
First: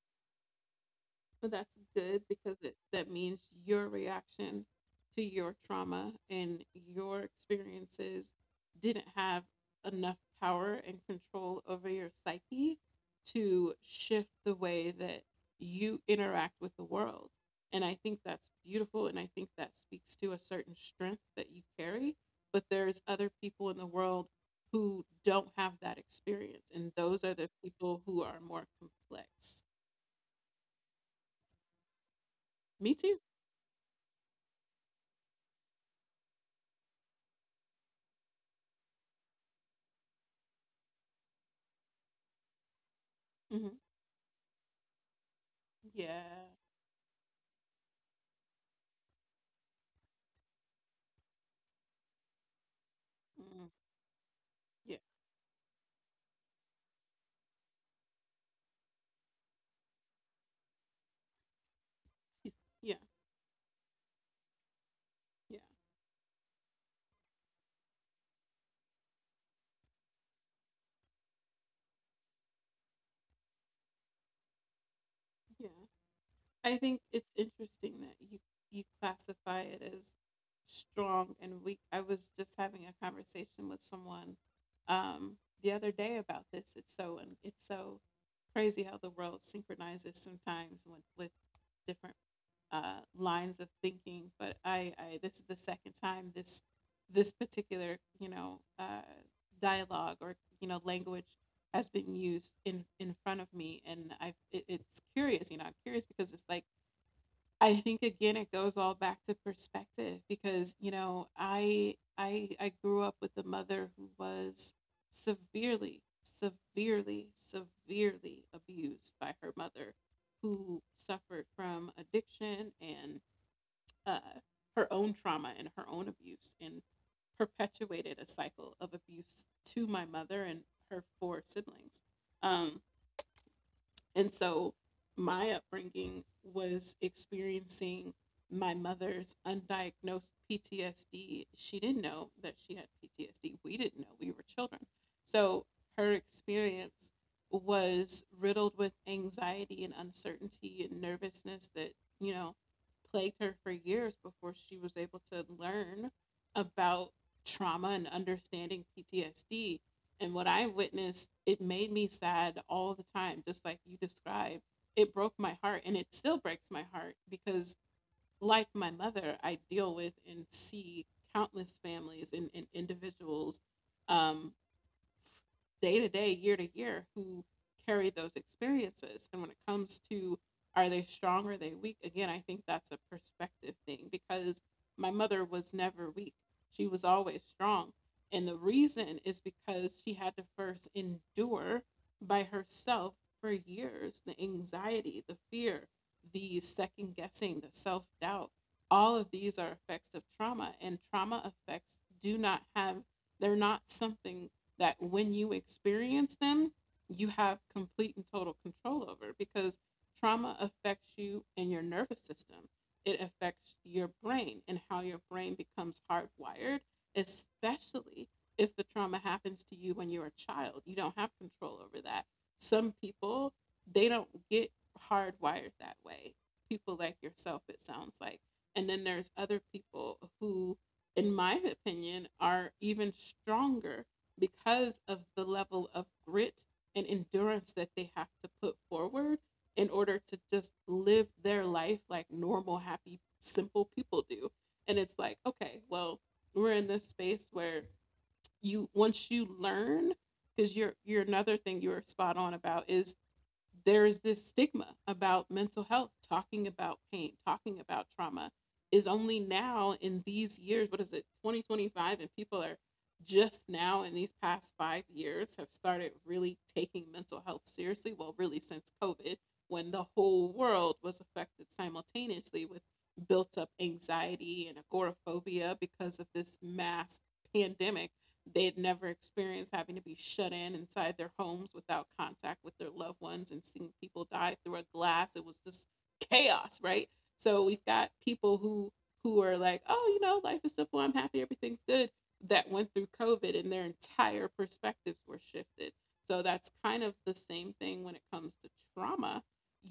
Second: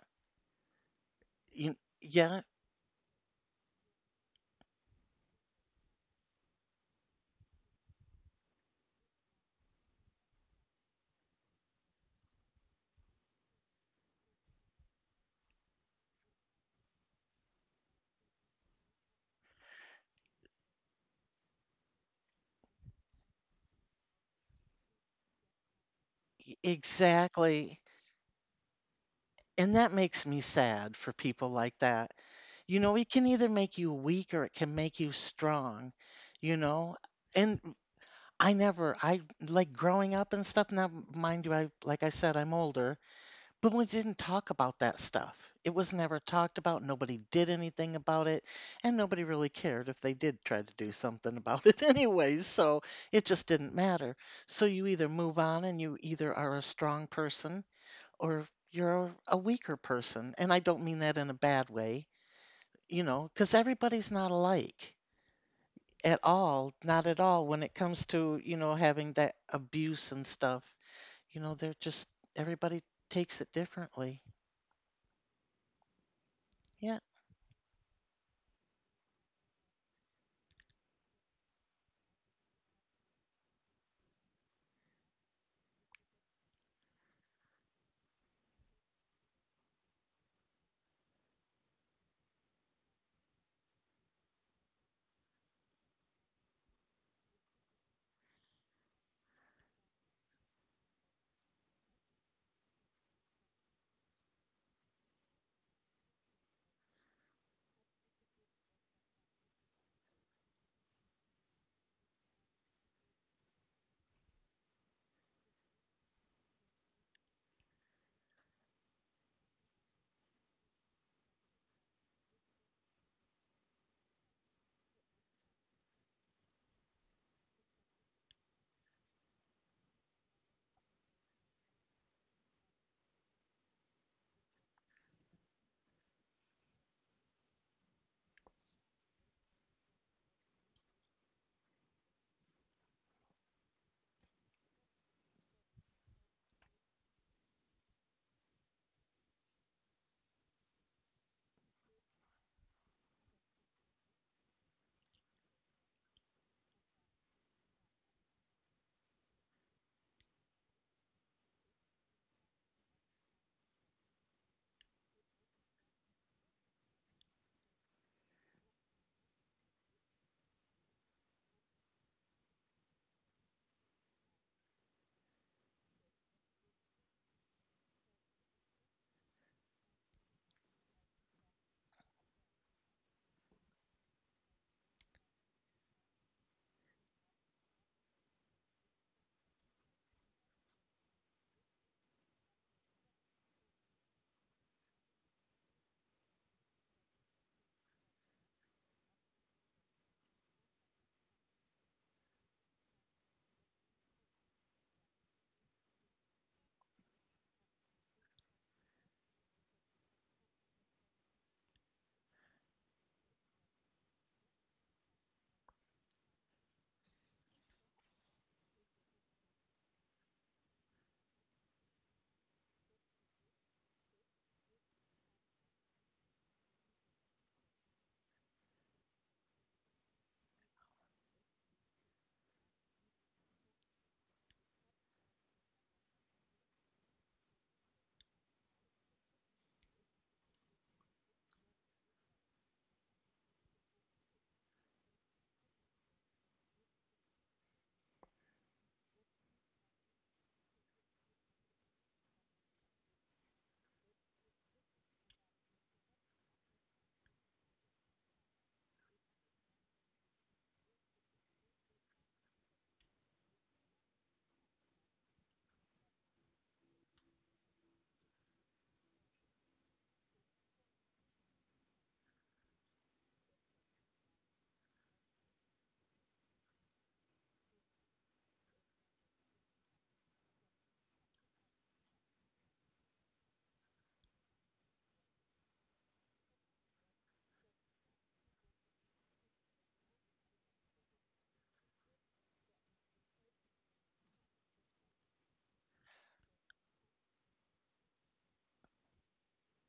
Speaker 1: But that's
Speaker 2: You,
Speaker 1: good
Speaker 2: yeah,
Speaker 1: because it, that means your reaction to your trauma and your experiences didn't have enough power and control over your psyche to shift the way that you interact with the world. And I think that's beautiful. And I think that speaks to a certain strength that you carry. But there's other people in the world who don't have that experience. And those are the
Speaker 2: exactly.
Speaker 1: people who are more complex.
Speaker 2: And that makes me sad for people like that.
Speaker 1: Me
Speaker 2: It
Speaker 1: too.
Speaker 2: can either make you weak or it can make you strong, you know? And I never, I, like growing up and stuff. Now, mind you, I, like I said, I'm older,
Speaker 1: Mm-hmm.
Speaker 2: but we didn't talk about that stuff. It was never
Speaker 1: Yeah.
Speaker 2: talked about. Nobody did anything about it. And nobody really cared if they did try to do something about it anyways. So it just
Speaker 1: Mm,
Speaker 2: didn't matter. So you
Speaker 1: yeah.
Speaker 2: either move on and you either are a strong person or you're a weaker person. And I don't mean that in a bad way,
Speaker 1: Yeah.
Speaker 2: because everybody's not alike
Speaker 1: Yeah.
Speaker 2: at all, not at all when it comes to, having that abuse and stuff. They're just, everybody takes it differently.
Speaker 1: Yeah. I
Speaker 2: Yeah.
Speaker 1: think it's interesting that you classify it as strong and weak. I was just having a conversation with someone um the other day about this. It's so, and it's so crazy how the world synchronizes sometimes with, different lines of thinking. But I this is the second time this particular, you know, dialogue, or, you know, language has been used in front of me, and I, it, it's curious. You know, I'm curious because it's like, I think again it goes all back to perspective because, you know, I grew up with a mother who was severely severely severely abused by her mother, who suffered from addiction and uh, her own trauma and her own abuse, and perpetuated a cycle of abuse to my mother and her four siblings. Um, and so my upbringing was experiencing my mother's undiagnosed PTSD. She didn't know that she had PTSD. We didn't know. We were children. So her experience was riddled with anxiety and uncertainty and nervousness that, you know, plagued her for years before she was able to learn about trauma and understanding PTSD. And what I witnessed, it made me sad all the time, just like you described. It broke my heart, and it still breaks my heart, because like my mother, I deal with and see countless families and, individuals, um, day to day, year to year, who carry those experiences. And when it comes to are they strong or are they weak, again, I think that's a perspective thing because my mother was never weak. She was always strong. And the reason is because she had to first endure by herself for years the anxiety, the fear, the second guessing, the self doubt. All of these are effects of trauma, and trauma effects do not have, they're not something that, when you experience them, you have complete and total control over, because trauma affects you and your nervous system. It affects your brain and how your brain becomes hardwired, especially if the trauma happens to you when you're a child. You don't have control over that. Some people, they don't get hardwired that way. People like yourself, it sounds like. And then there's other people who, in my opinion, are even stronger because of the level of grit and endurance that they have to put forward in order to just live their life like normal, happy, simple people do. And it's like, okay, well, we're in this space where you, once you learn, because you're another thing you were spot on about is, there is this stigma about mental health. Talking about pain, talking about trauma is only now in these years, what is it, 2025, and people are just now in these past 5 years have started really taking mental health seriously. Well, really since COVID, when the whole world was affected simultaneously with built up anxiety and agoraphobia because of this mass pandemic they had never experienced, having to be shut in inside their homes without contact with their loved ones and seeing people die through a glass. It was just chaos, right? So we've got people who are like, oh, you know, life is simple. I'm happy. Everything's good. That went through COVID and their entire perspectives were shifted. So that's kind of the same thing when it comes to trauma.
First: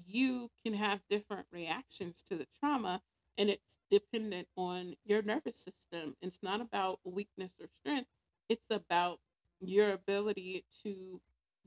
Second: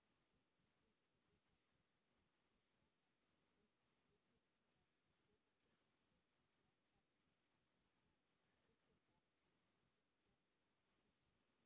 Speaker 1: You can have different reactions to the trauma, and it's dependent on your nervous system. It's not about weakness or strength, it's about your ability to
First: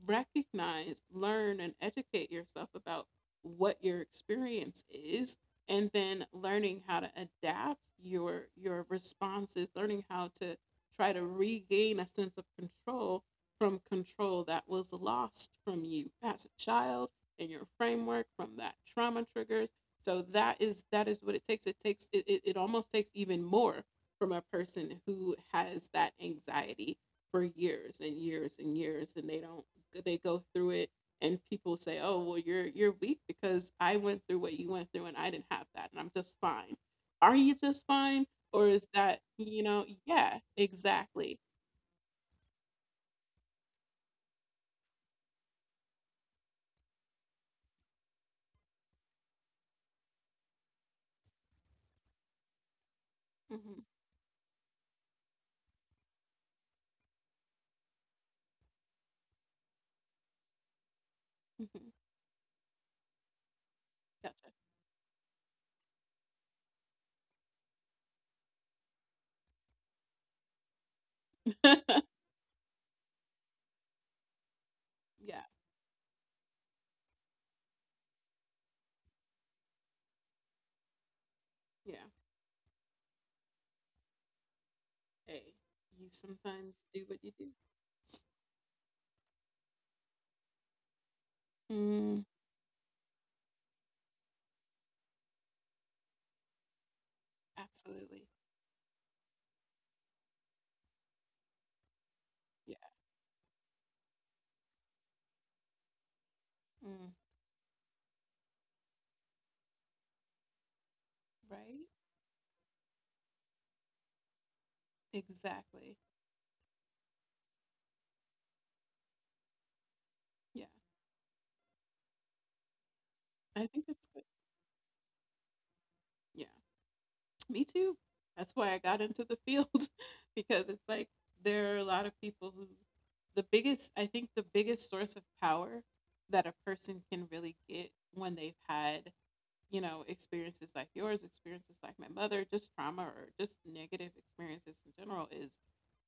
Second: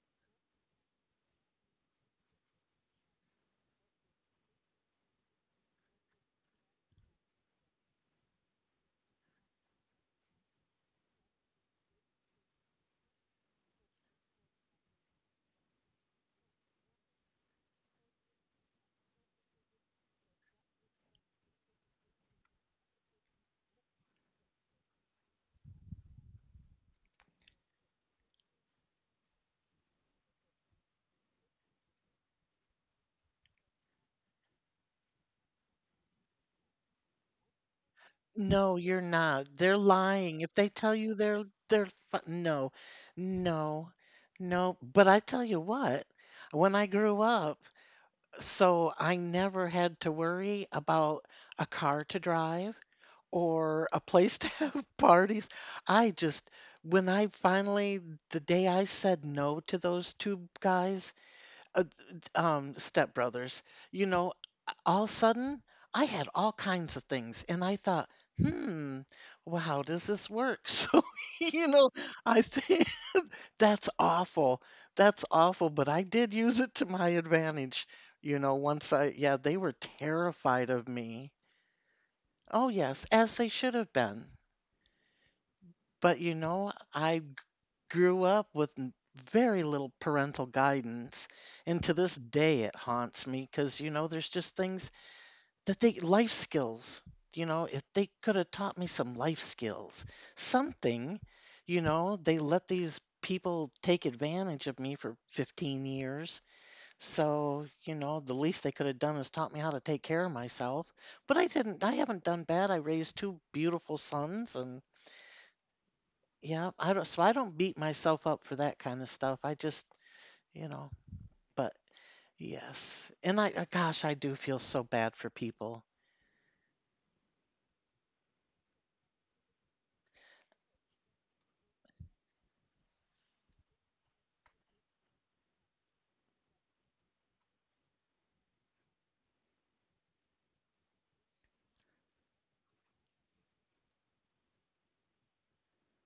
Speaker 1: recognize, learn, and educate yourself about what your experience is, and then learning how to adapt your responses, learning how to try to regain a sense of control from control that was lost from you as a child, and your framework from that trauma triggers. So that is what it almost takes even more from a person who has that anxiety for years and years and years, and they don't, they go through it, and people say, oh, well, you're weak because I went through what you went through and I didn't have that and I'm just fine. Are you just fine? Or
Speaker 2: No,
Speaker 1: is
Speaker 2: you're
Speaker 1: that,
Speaker 2: not.
Speaker 1: you
Speaker 2: They're
Speaker 1: know? Yeah,
Speaker 2: lying. If they tell you
Speaker 1: exactly.
Speaker 2: they're, no, no, no. But I tell you what, when I grew up, so I never had to worry about a car to drive
Speaker 1: Hmm.
Speaker 2: or a place to have parties. I just, when I finally, the day I said no to those two guys, uh,
Speaker 1: Hmm.
Speaker 2: stepbrothers, you know,
Speaker 1: Gotcha.
Speaker 2: all of a sudden I had all kinds of things. And I thought, hmm, well, how does this work? So, you know, I think. That's awful. That's
Speaker 1: Yeah.
Speaker 2: awful, but I did use it to my advantage. Yeah, they were terrified of me.
Speaker 1: Yeah.
Speaker 2: Oh, yes, as they should have been.
Speaker 1: Hey, you
Speaker 2: But,
Speaker 1: sometimes do
Speaker 2: I
Speaker 1: what you do.
Speaker 2: grew up with very little parental guidance. And to this
Speaker 1: Mm,
Speaker 2: day, it haunts me because, there's just things that life skills, if they
Speaker 1: absolutely.
Speaker 2: could have taught me some life skills, something, they let
Speaker 1: Yeah.
Speaker 2: these people take advantage of me for 15 years.
Speaker 1: Mm,
Speaker 2: So, the least they could have done is taught me how to take care of myself. But I didn't,
Speaker 1: right.
Speaker 2: I haven't done bad. I raised two beautiful sons, and
Speaker 1: Exactly.
Speaker 2: yeah, I don't, so I don't beat myself up for that kind of stuff. I just,
Speaker 1: Yeah.
Speaker 2: you know, but yes. And
Speaker 1: I think
Speaker 2: gosh,
Speaker 1: it's
Speaker 2: I
Speaker 1: good.
Speaker 2: do feel so bad for people.
Speaker 1: Yeah. Me too. That's why I got into the field, because it's like, there are a lot of people who, the biggest, I think the biggest source of power that a person can really get when they've had, you know, experiences like yours, experiences like my mother, just trauma or just negative experiences in general, is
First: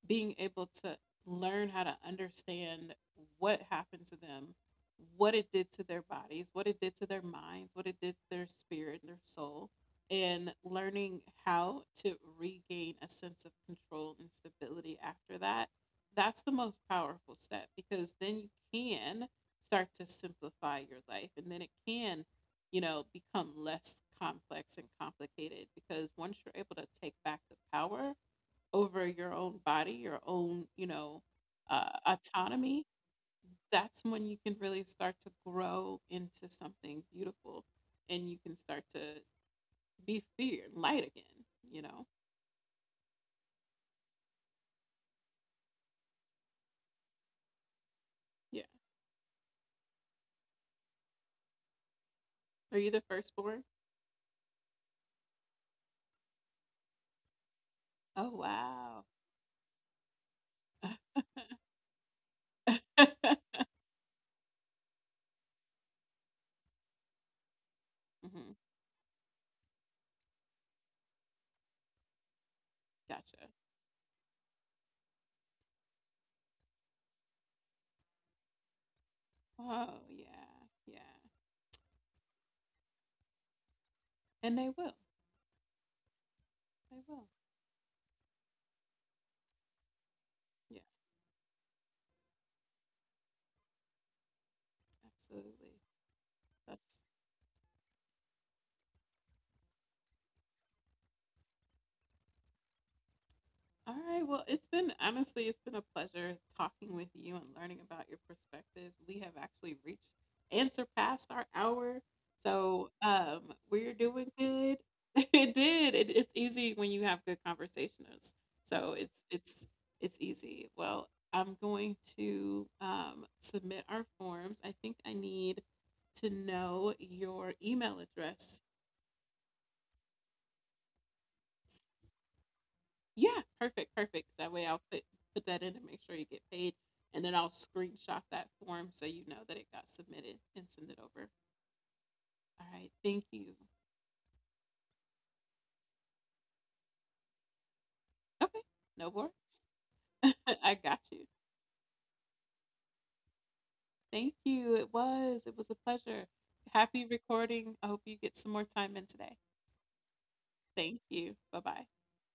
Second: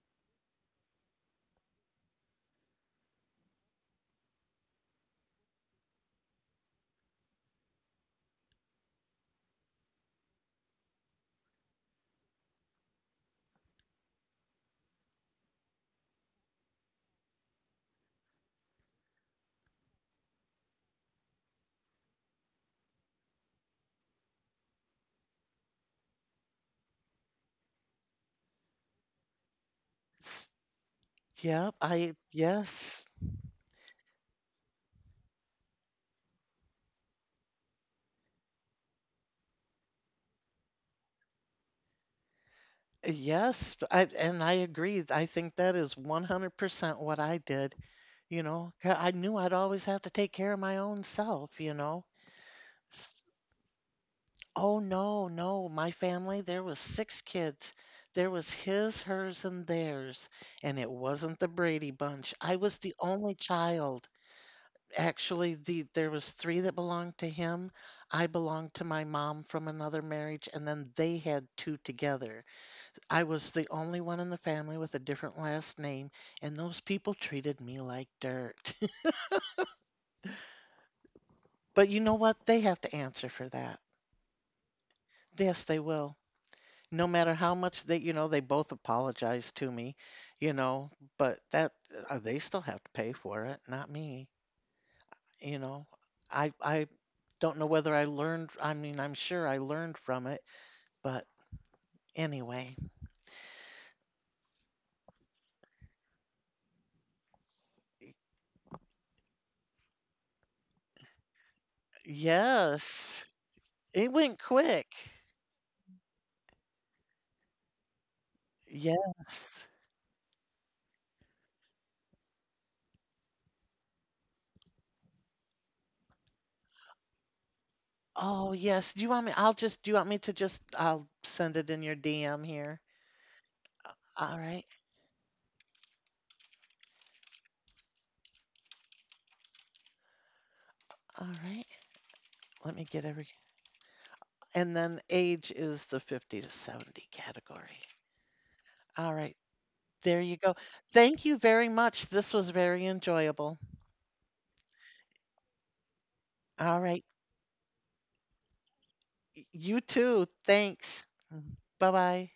Speaker 1: being able to learn how to understand what happened to them, what it did to their bodies, what it did to their minds, what it did to their spirit, their soul, and learning how to regain a sense of control and stability after that. That's the most powerful step, because then you can start to simplify your life and then it can, you know, become less complex and complicated, because once you're able to take back the power over your own body, your
Speaker 2: It's,
Speaker 1: own, you know,
Speaker 2: yeah,
Speaker 1: autonomy,
Speaker 2: yes,
Speaker 1: that's when you can really start to grow into something beautiful and you can start to be feared, light again, you know?
Speaker 2: yes. And I agree. I think that is 100% what I did.
Speaker 1: Yeah.
Speaker 2: 'Cause I knew I'd always have to take care of my own self.
Speaker 1: Are you the firstborn?
Speaker 2: Oh, no, no. My family, there was six kids.
Speaker 1: Oh,
Speaker 2: There was his,
Speaker 1: wow.
Speaker 2: hers, and theirs, and it wasn't the Brady bunch. I was the only child. Actually, there was three that belonged to him. I
Speaker 1: Hmm.
Speaker 2: belonged to my mom from another marriage, and then they had two together. I
Speaker 1: Gotcha.
Speaker 2: was the only one in the family with a different last name, and those people treated me like dirt.
Speaker 1: Oh, yeah. Yeah.
Speaker 2: But you know what? They have to answer for that.
Speaker 1: And they will.
Speaker 2: Yes, they will.
Speaker 1: They
Speaker 2: No
Speaker 1: will.
Speaker 2: matter how much they you know they both apologized to me, you
Speaker 1: Yeah,
Speaker 2: know but that they still have to pay for it, not me. you
Speaker 1: absolutely.
Speaker 2: know i i
Speaker 1: That's
Speaker 2: don't know whether I learned. I mean, I'm sure I learned from it. But anyway.
Speaker 1: All right. Well, it's been, honestly, it's been a pleasure talking with you and learning about your perspectives. We have actually reached and surpassed our hour. So
Speaker 2: Yes.
Speaker 1: we're
Speaker 2: It
Speaker 1: doing
Speaker 2: went
Speaker 1: good.
Speaker 2: quick.
Speaker 1: It did. It's easy when you have good conversationers. So it's it's
Speaker 2: Yes.
Speaker 1: it's easy. Well, I'm going to submit our forms. I think I need to know your email
Speaker 2: Oh,
Speaker 1: address.
Speaker 2: yes. Do you want me, I'll just, do you want me to just, I'll send it in your DM here.
Speaker 1: Yeah, perfect, perfect.
Speaker 2: All
Speaker 1: That
Speaker 2: right.
Speaker 1: way I'll put that in and make sure you get paid. And then I'll screenshot that form so you know that it got submitted and send it
Speaker 2: All
Speaker 1: over.
Speaker 2: right.
Speaker 1: All
Speaker 2: Let me
Speaker 1: right,
Speaker 2: get
Speaker 1: thank
Speaker 2: every,
Speaker 1: you.
Speaker 2: and then age is the 50 to 70 category.
Speaker 1: Okay, no
Speaker 2: All right.
Speaker 1: worries.
Speaker 2: There you go.
Speaker 1: I got
Speaker 2: Thank
Speaker 1: you.
Speaker 2: you very much. This was very enjoyable.
Speaker 1: Thank you. It was a pleasure.
Speaker 2: All right.
Speaker 1: Happy recording. I hope you get some more time in today.
Speaker 2: You too.
Speaker 1: Thank
Speaker 2: Thanks.
Speaker 1: you. Bye-bye.
Speaker 2: Bye bye.